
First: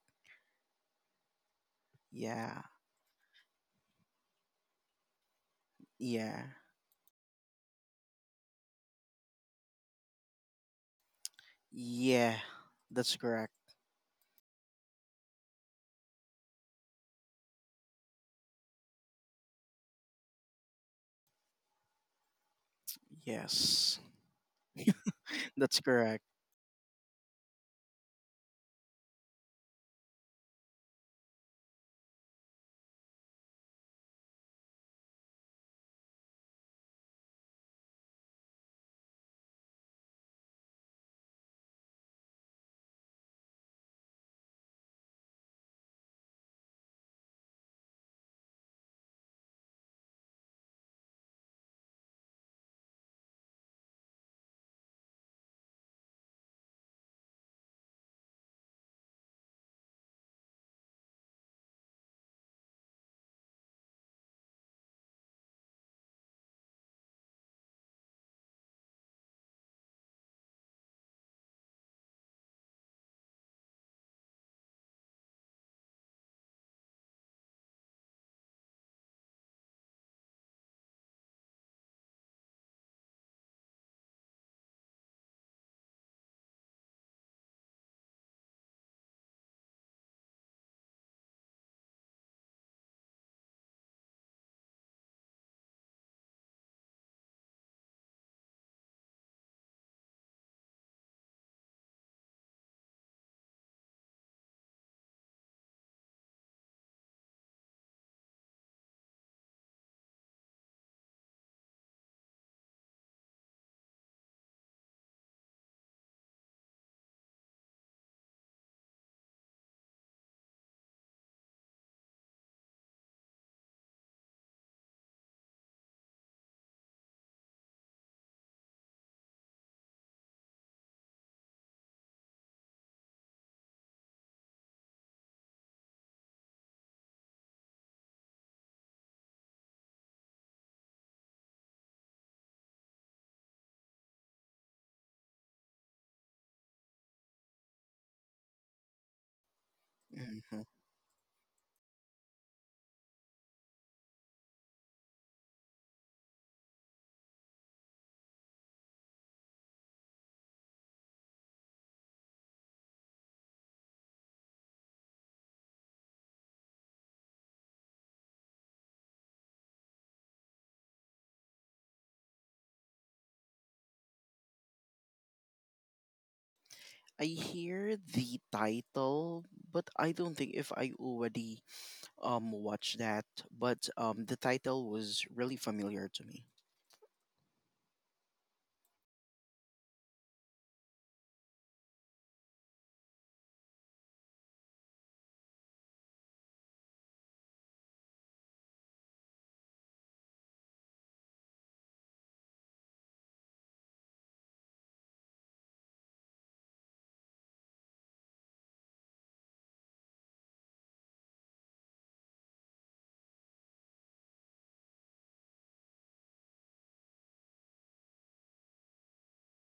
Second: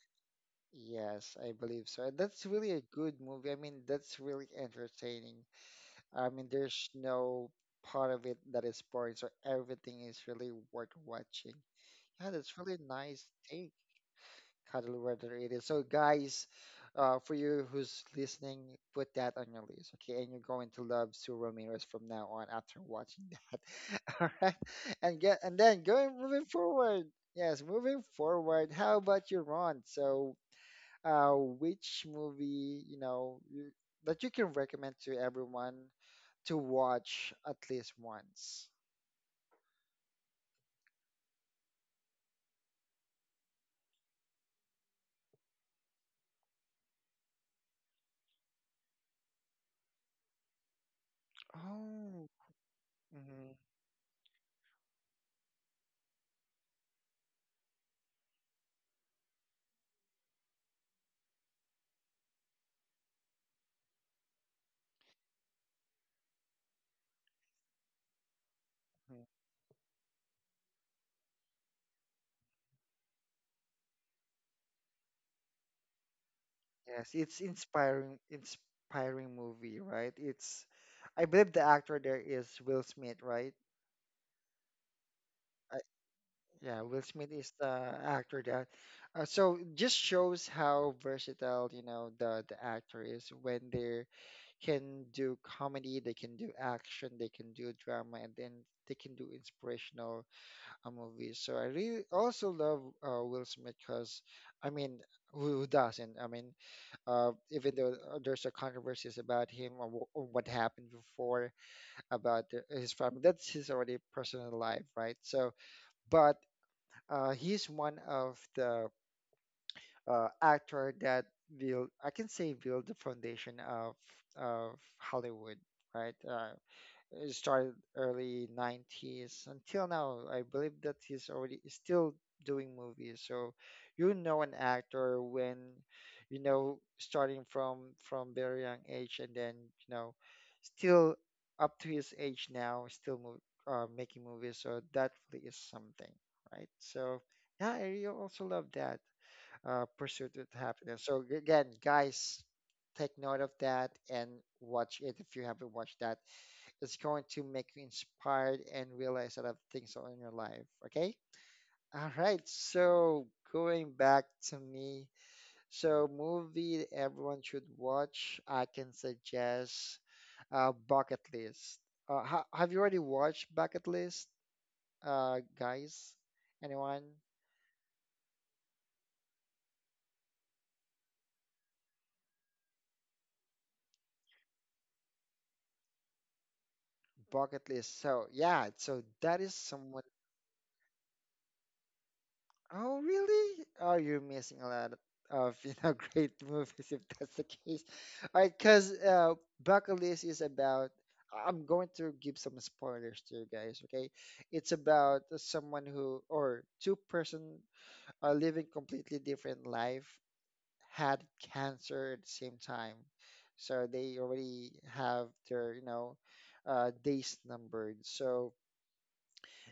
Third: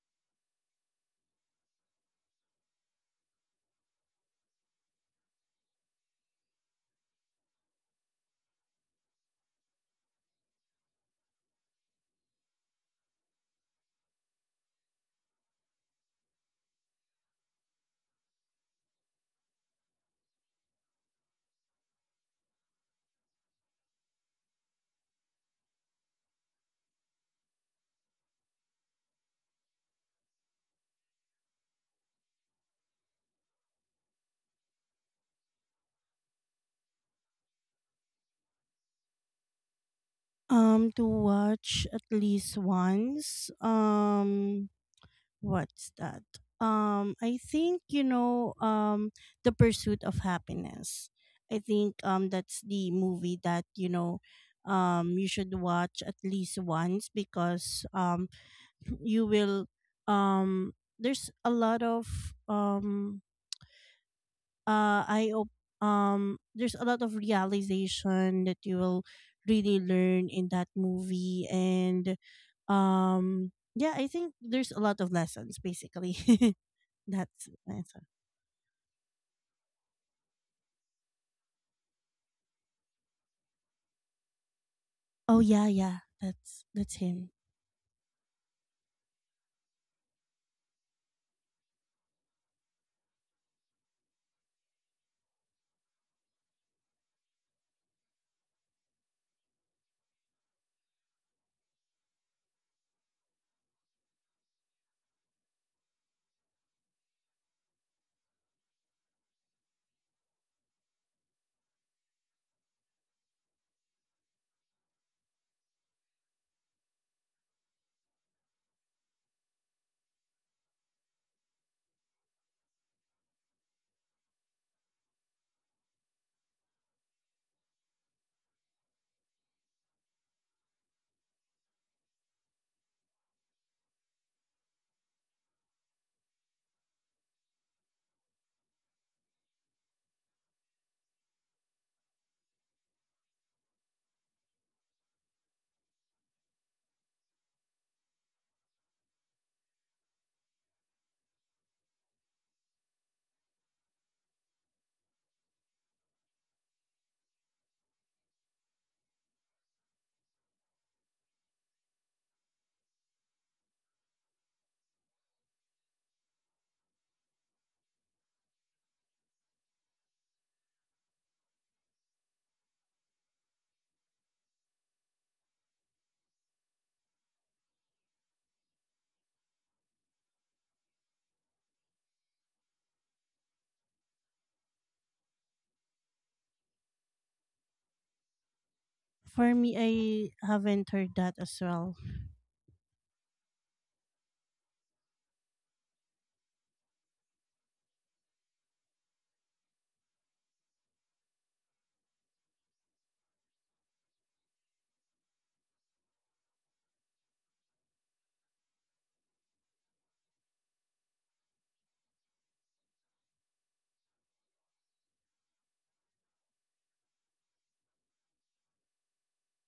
S1: Yes, I believe so. And that's
S2: Yeah.
S1: really a good movie. I mean, that's really entertaining. I
S2: Yeah.
S1: mean, there's no part of it that is boring, so everything is really worth watching. Yeah,
S2: Yeah.
S1: that's really
S2: That's
S1: nice
S2: correct.
S1: take. Cuddly weather it really is. So, guys, for you who's listening, put that on your list, okay? And you're going to love Sue Ramirez from now on after watching that.
S2: Yes.
S1: (laughs) All right,
S2: (laughs)
S1: and get and
S2: That's
S1: then going
S2: correct.
S1: moving forward. Yes, moving forward. How about you, Ron? So, which movie you know you, that you can recommend to everyone to watch at least once?
S3: To watch at least once. What's that? I think you know, the Pursuit of Happiness. I think
S1: Oh.
S3: that's the movie
S1: Mhm.
S3: that you know, you should watch at least once because, (clears throat) you will um, there's a lot of um uh i op- there's a lot of realization that you will really learn in that movie and yeah I think there's a lot of lessons basically. (laughs)
S1: Yes, it's
S3: That's my answer.
S1: inspiring, inspiring movie, right? It's, I believe the actor there is Will Smith, right?
S3: Oh yeah,
S1: I,
S3: yeah,
S1: yeah,
S3: that's
S1: Will
S3: him.
S1: Smith is the actor there. So just shows how versatile, you know, the actor is when they can do comedy, they can do action, they can do drama, and then they can do inspirational movies. So I really also love Will Smith because, I mean, who doesn't? I mean. Even though there's a controversies about him or, what happened before about his family, that's his already personal life, right? So, but he's one of the actor that build, I can say, build the foundation of of Hollywood, right? It started early 90s until now. I believe that he's still doing movies. So you know an actor when you know starting from very young age and then you know still up to his age now still mov making movies. So that really is something, right? So yeah, I really also love that pursuit of
S2: Mhm.
S1: happiness. So again, guys, take note of that and watch it if you haven't watched that's going to make you inspired and realize a lot of things in your life. Okay. All right. So going back to me. So movie that everyone should watch. I can suggest Bucket List. Ha have you already watched Bucket List, guys? Anyone?
S2: I hear the title, but I don't think if I already watched that. But the title was really familiar to me.
S1: Bucket List. So yeah. So that is
S3: For me,
S1: someone.
S3: I haven't heard that as well.
S1: Oh, really? Oh, you're missing a lot of, you know, (laughs) great movies if that's the case. All right, because bucket list is about. I'm going to give some spoilers to you guys. Okay, it's about someone who or two-person are living completely different life, had cancer at the same time, so they already have their, you know, days numbered. So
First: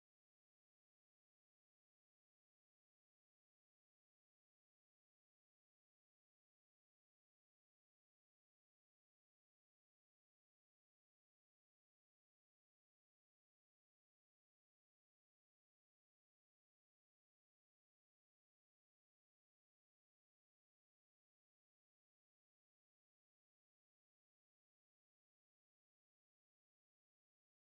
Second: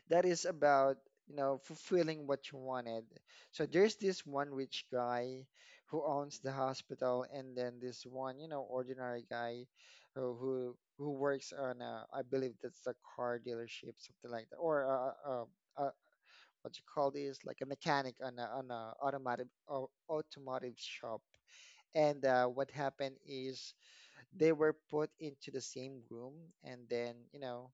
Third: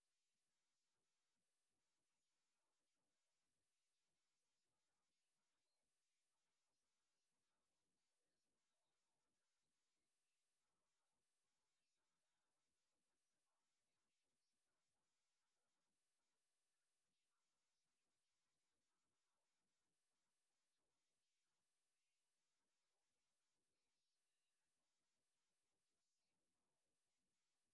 S1: that is about you know fulfilling what you wanted. So there's this one rich guy who owns the hospital, and then this one you know ordinary guy who works on a, I believe that's a car dealership, something like that, or a what you call this, like a mechanic on a automotive automotive shop. And what happened is they were put into the same room, and then you know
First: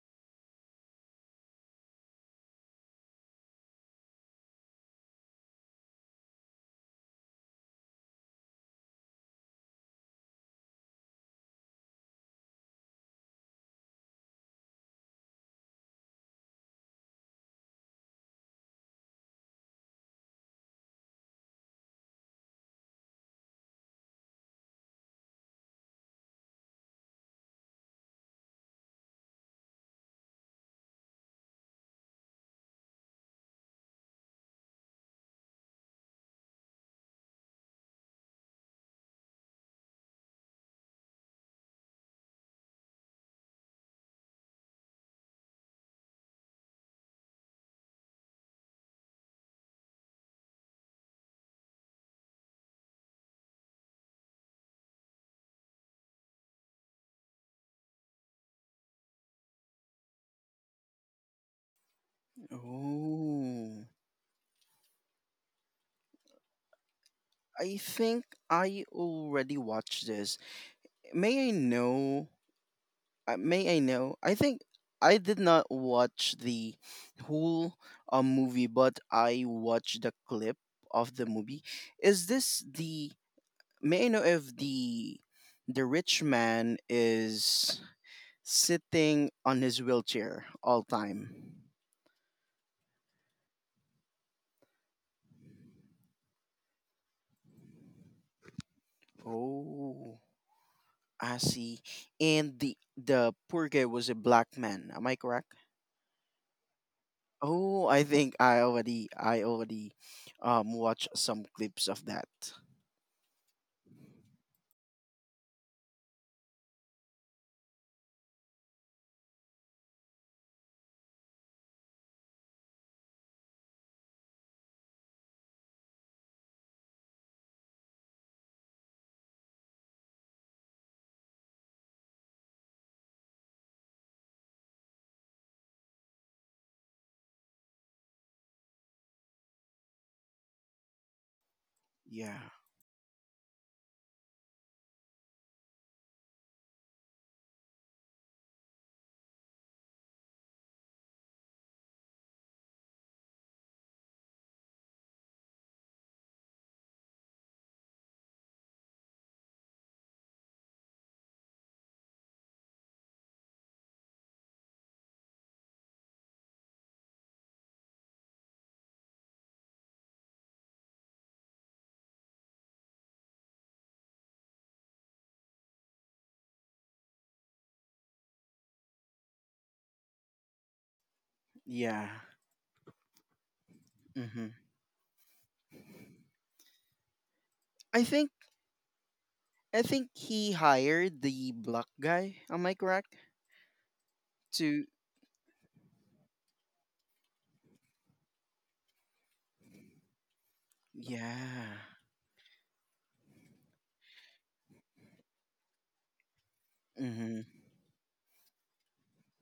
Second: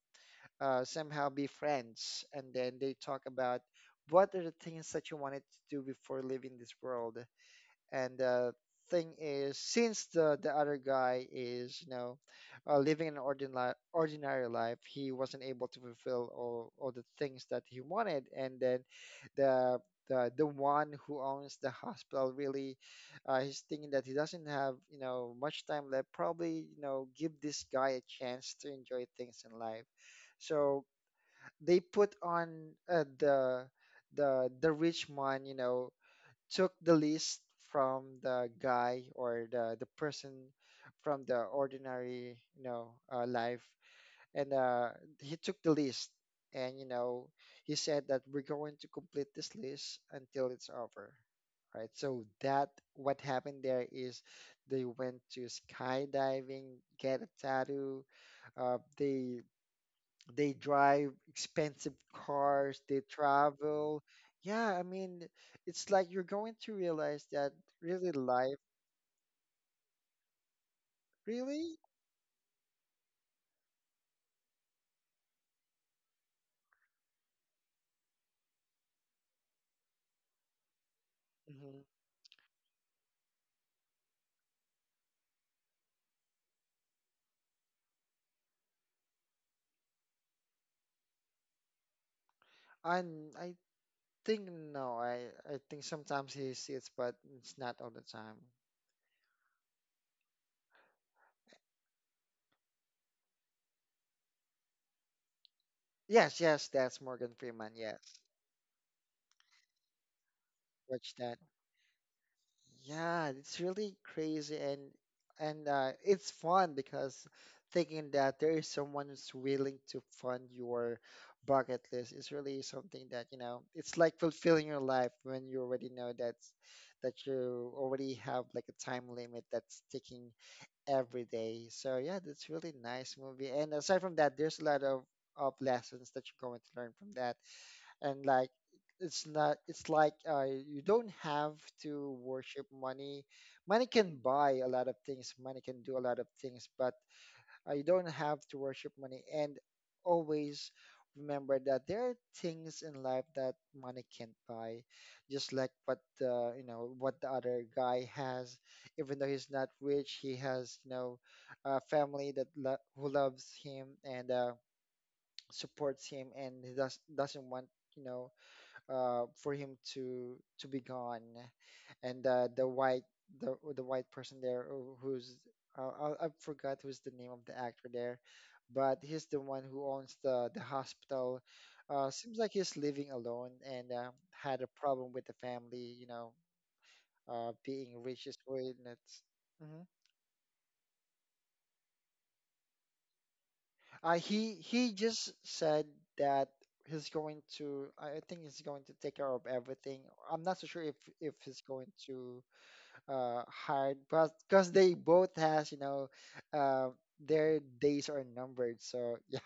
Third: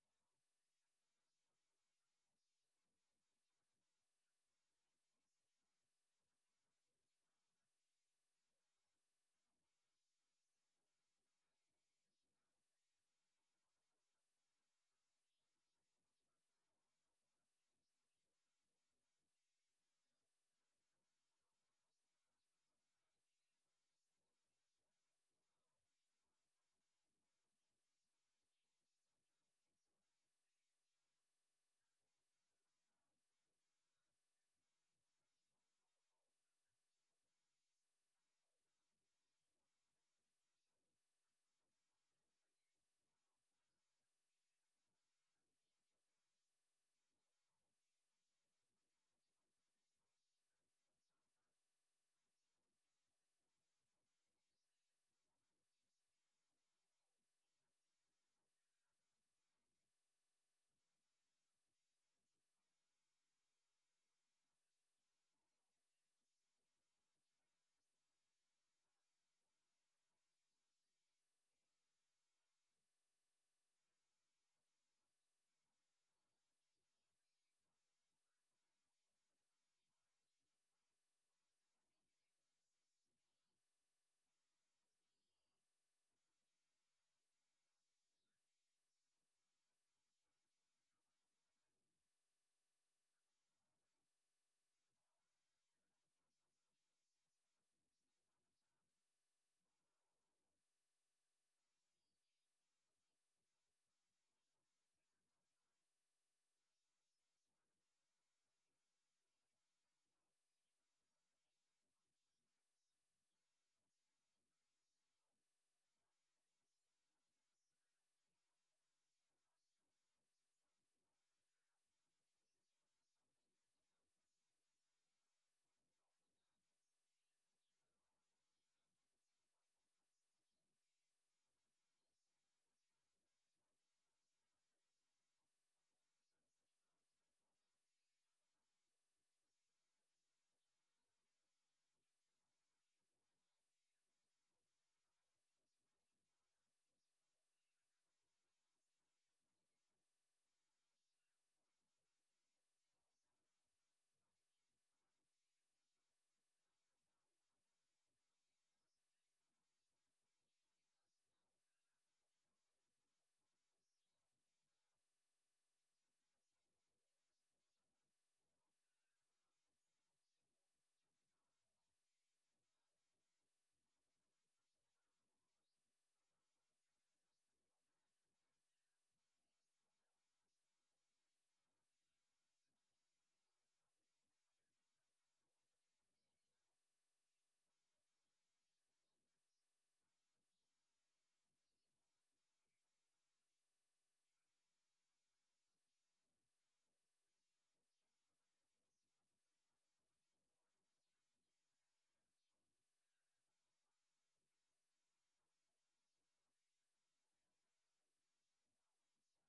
S1: somehow be friends, and then they talk about what are the things that you wanted to do before leaving this world. And the thing is, since the other guy is you know living an ordinary life, he wasn't able to fulfill all the things that he wanted. And then the the one who owns the hospital really, he's thinking that he doesn't have you know much time left. Probably you know give this guy a chance to enjoy things in life. So they put on the rich man, you know, took the list from the guy, or the person from the ordinary you know life. And he took the list, and you know he said that we're going to complete this list until it's over, right? So that what happened there is they went to skydiving, get a tattoo, uh, they they drive expensive cars, they
S2: Oh,
S1: travel. Yeah, I mean, it's like you're going to realize that
S2: I
S1: really
S2: think
S1: life,
S2: I already watched this. May I
S1: really?
S2: know may I know? I think I did not watch the whole movie, but I watched the clip of the movie.
S1: Hmm.
S2: Is this the may I know if the rich man is sitting on his wheelchair all time?
S1: And I think no, I think sometimes he sees, but it's not all the time.
S2: Oh, I see. And the poor guy was a black man. Am I correct?
S1: Yes, yes, that's Morgan Freeman.
S2: Oh, I
S1: Yes,
S2: think I already watched
S1: watch that.
S2: some clips of that.
S1: Yeah, it's really crazy, and it's fun because thinking that there is someone who's willing to fund your bucket list is really something that, you know, it's like fulfilling your life when you already know that you already have like a time limit that's ticking every day. So yeah, that's really nice movie. And aside from that, there's a lot of lessons that you're going to learn from that. And like it's not, it's like you don't have to
S2: Yeah.
S1: worship money. Money can buy a lot of things, money can do a lot of things, but you don't have to worship money, and always remember that there are things in life that money can't buy, just like what the you know what the other guy has. Even though he's not rich, he has you know a family that who loves him and supports him, and he does doesn't want you know for him to be gone. And the white person there who's, I forgot who's the name of the actor there, but he's the one who owns the hospital.
S2: Yeah.
S1: Seems like he's living alone, and
S2: Hmm.
S1: had a problem with the family, you know, being
S2: I
S1: rich
S2: think
S1: is way not.
S2: I
S1: Hmm.
S2: think he hired the black guy. Am I correct?
S1: He
S2: To,
S1: he just said that he's going to. I think he's going to take care of everything. I'm not so sure if he's
S2: yeah.
S1: going to hard, but because they both has you know uh,
S2: Hmm.
S1: their days are numbered. So yeah,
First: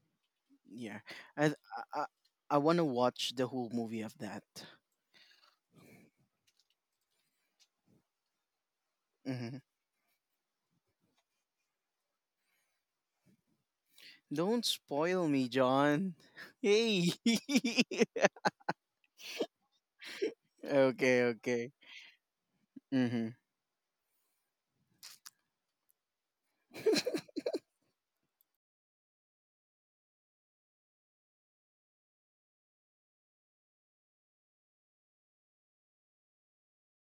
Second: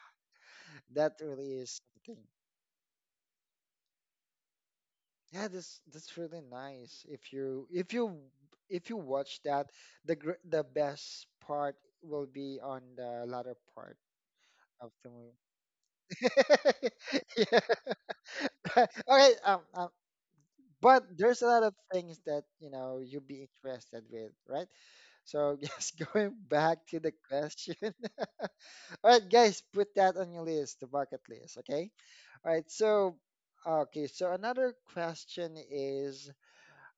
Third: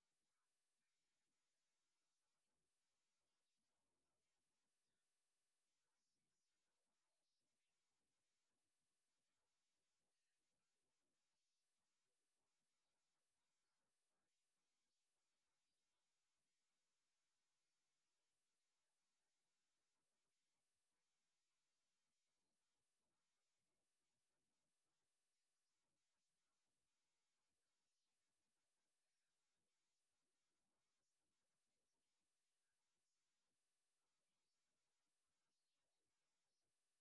S1: (laughs)
S2: Yeah.
S1: that really
S2: I
S1: is
S2: I
S1: something.
S2: I want to watch the whole movie of that.
S1: Yeah, this that's really nice. If you watch
S2: Hmm.
S1: that, the best part will be on the latter part
S2: Don't
S1: of the
S2: spoil
S1: movie. (laughs)
S2: me, John. (laughs) Hey.
S1: Yeah.
S2: (laughs)
S1: (laughs) All right. But
S2: Okay.
S1: there's a lot
S2: Okay.
S1: of things that you know you'll
S2: Hmm.
S1: be interested with, right? So (laughs) just going back to the question. (laughs) All right, guys, put that on your list, the bucket list. Okay. All right. So, okay. So another question is,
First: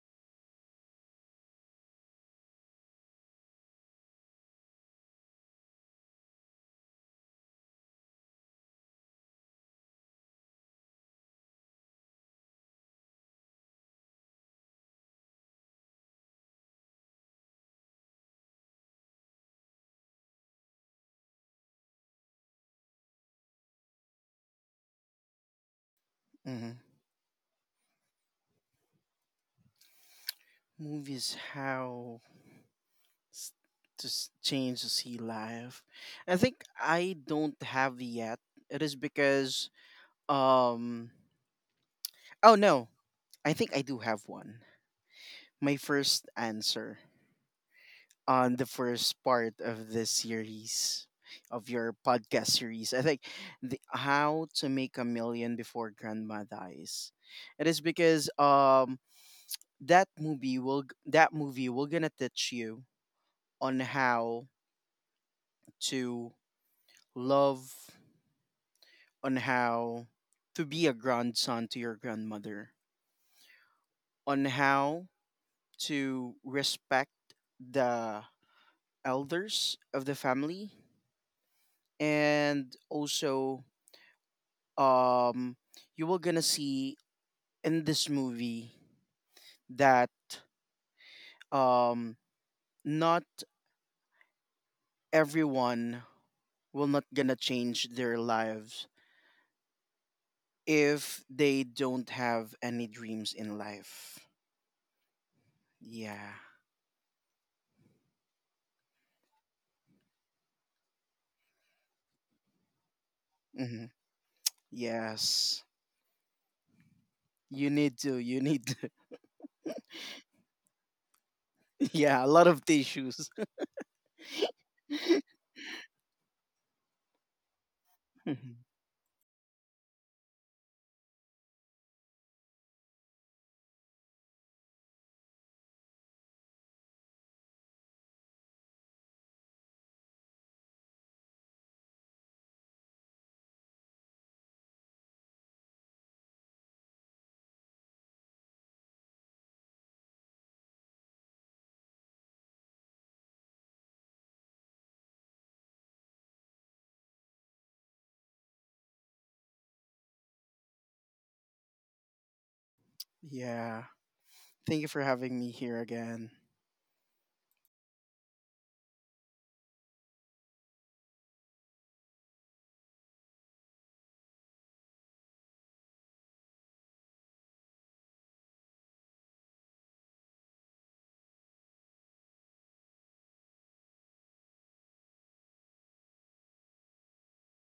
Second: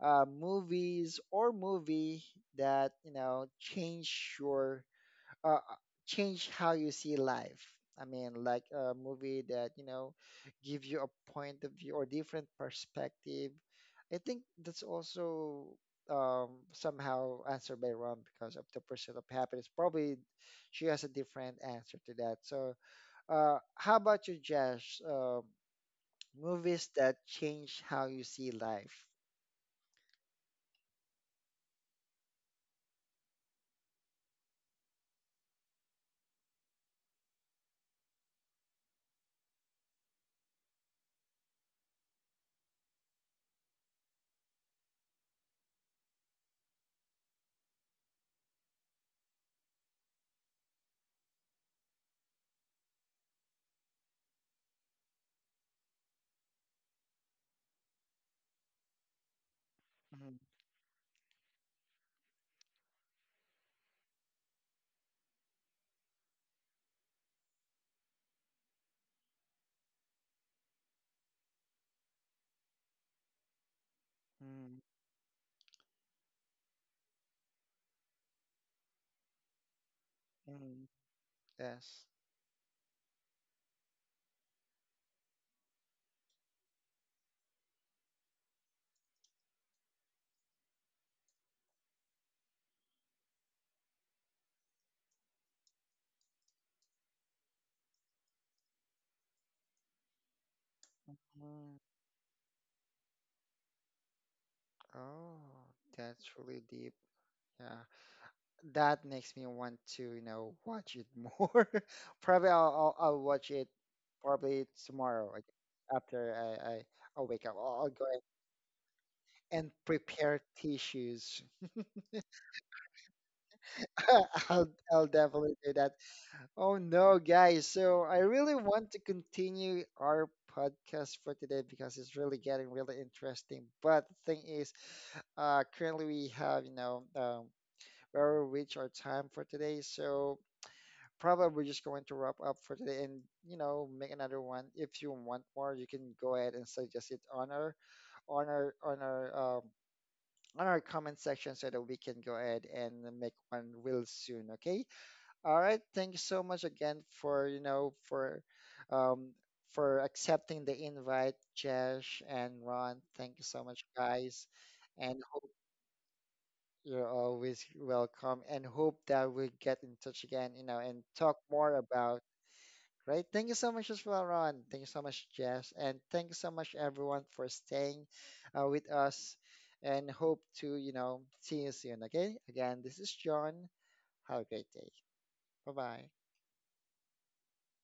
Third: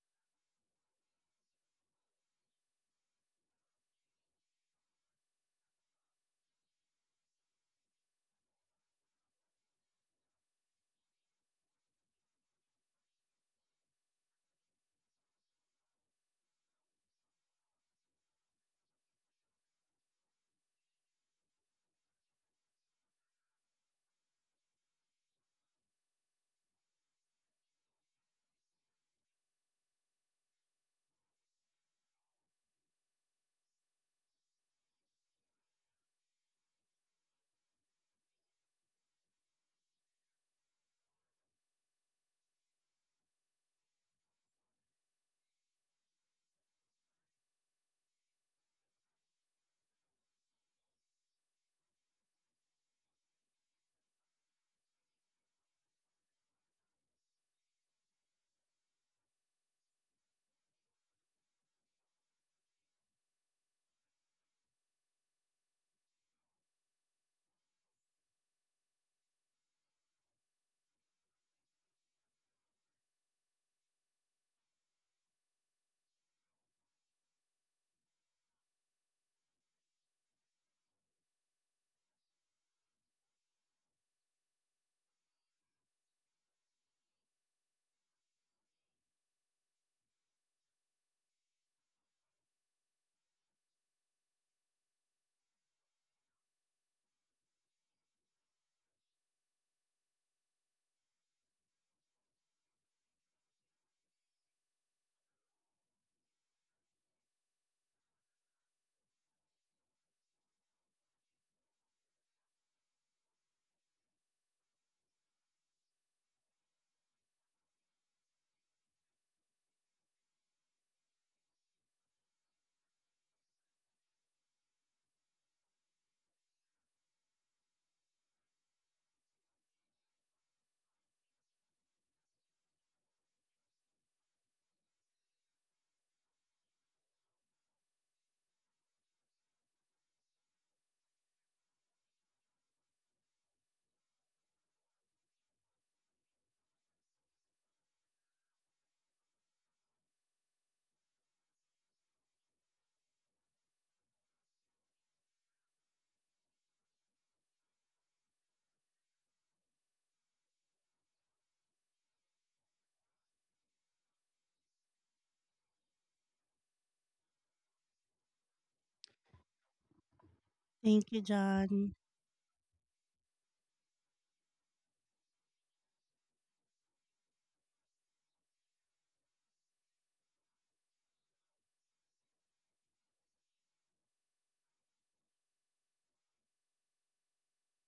S1: movies or movie that you know change your, uh, uh, change how you see life. I mean, like a movie that you know give you a point of view or different perspective. I think that's also somehow answered by Ron because of the pursuit of happiness. Probably she has a different answer to that. So how about you, Josh?
S2: Hmm.
S1: Movies
S2: (laughs)
S1: that change how you see life.
S2: Movies how s- to change changes he life. I think I don't have yet. It is because, um. Oh no, I think I do have one. My first answer on the first part of this series of your podcast series. I think the how to make a million before grandma dies. It is because
S1: Mm,
S2: that movie will gonna teach you on how to love, on how to be a grandson to your grandmother, on
S1: mm,
S2: how to respect the elders of the family,
S1: mm, yes.
S2: and also um you will gonna see in this movie that um not everyone will not gonna change their lives if they
S1: Mm.
S2: don't have any dreams in life.
S1: Oh,
S2: Yeah.
S1: that's really deep. Yeah, that makes me want to, you know, watch it more. (laughs) Probably I'll watch it
S2: Hmm.
S1: probably tomorrow, like
S2: Yes,
S1: after I'll wake up.
S2: you
S1: I'll
S2: need
S1: go
S2: to,
S1: ahead and prepare tissues.
S2: (laughs) yeah, a lot of tissues.
S1: (laughs) I'll
S2: (laughs)
S1: definitely do that. Oh no, guys. So I really
S2: Mhm.
S1: want to continue our podcast for today because it's really getting really interesting. But the thing is, currently we have, you know, we already reached our time for today. So probably we're just going to wrap up for today and, you know, make another one. If you want more, you can go ahead and suggest it on on our, on our, um, on our comment section so that we can go ahead and make one real soon. Okay. All right, thank you so much again for, you know, um for accepting the invite, Jesh and Ron. Thank you so
S2: Yeah,
S1: much, guys.
S2: thank you for
S1: And
S2: having me
S1: hope
S2: here again.
S1: you're always welcome and hope that we get in touch again, you know,
S3: Thank
S1: and
S3: you,
S1: talk more
S3: John.
S1: about, right? Thank you so much as well, Ron. Thank you so much, Jess, and thank you so much everyone for staying with us, and hope to, you know, see you soon. Okay? Again, this is John. Have a great day. Bye-bye.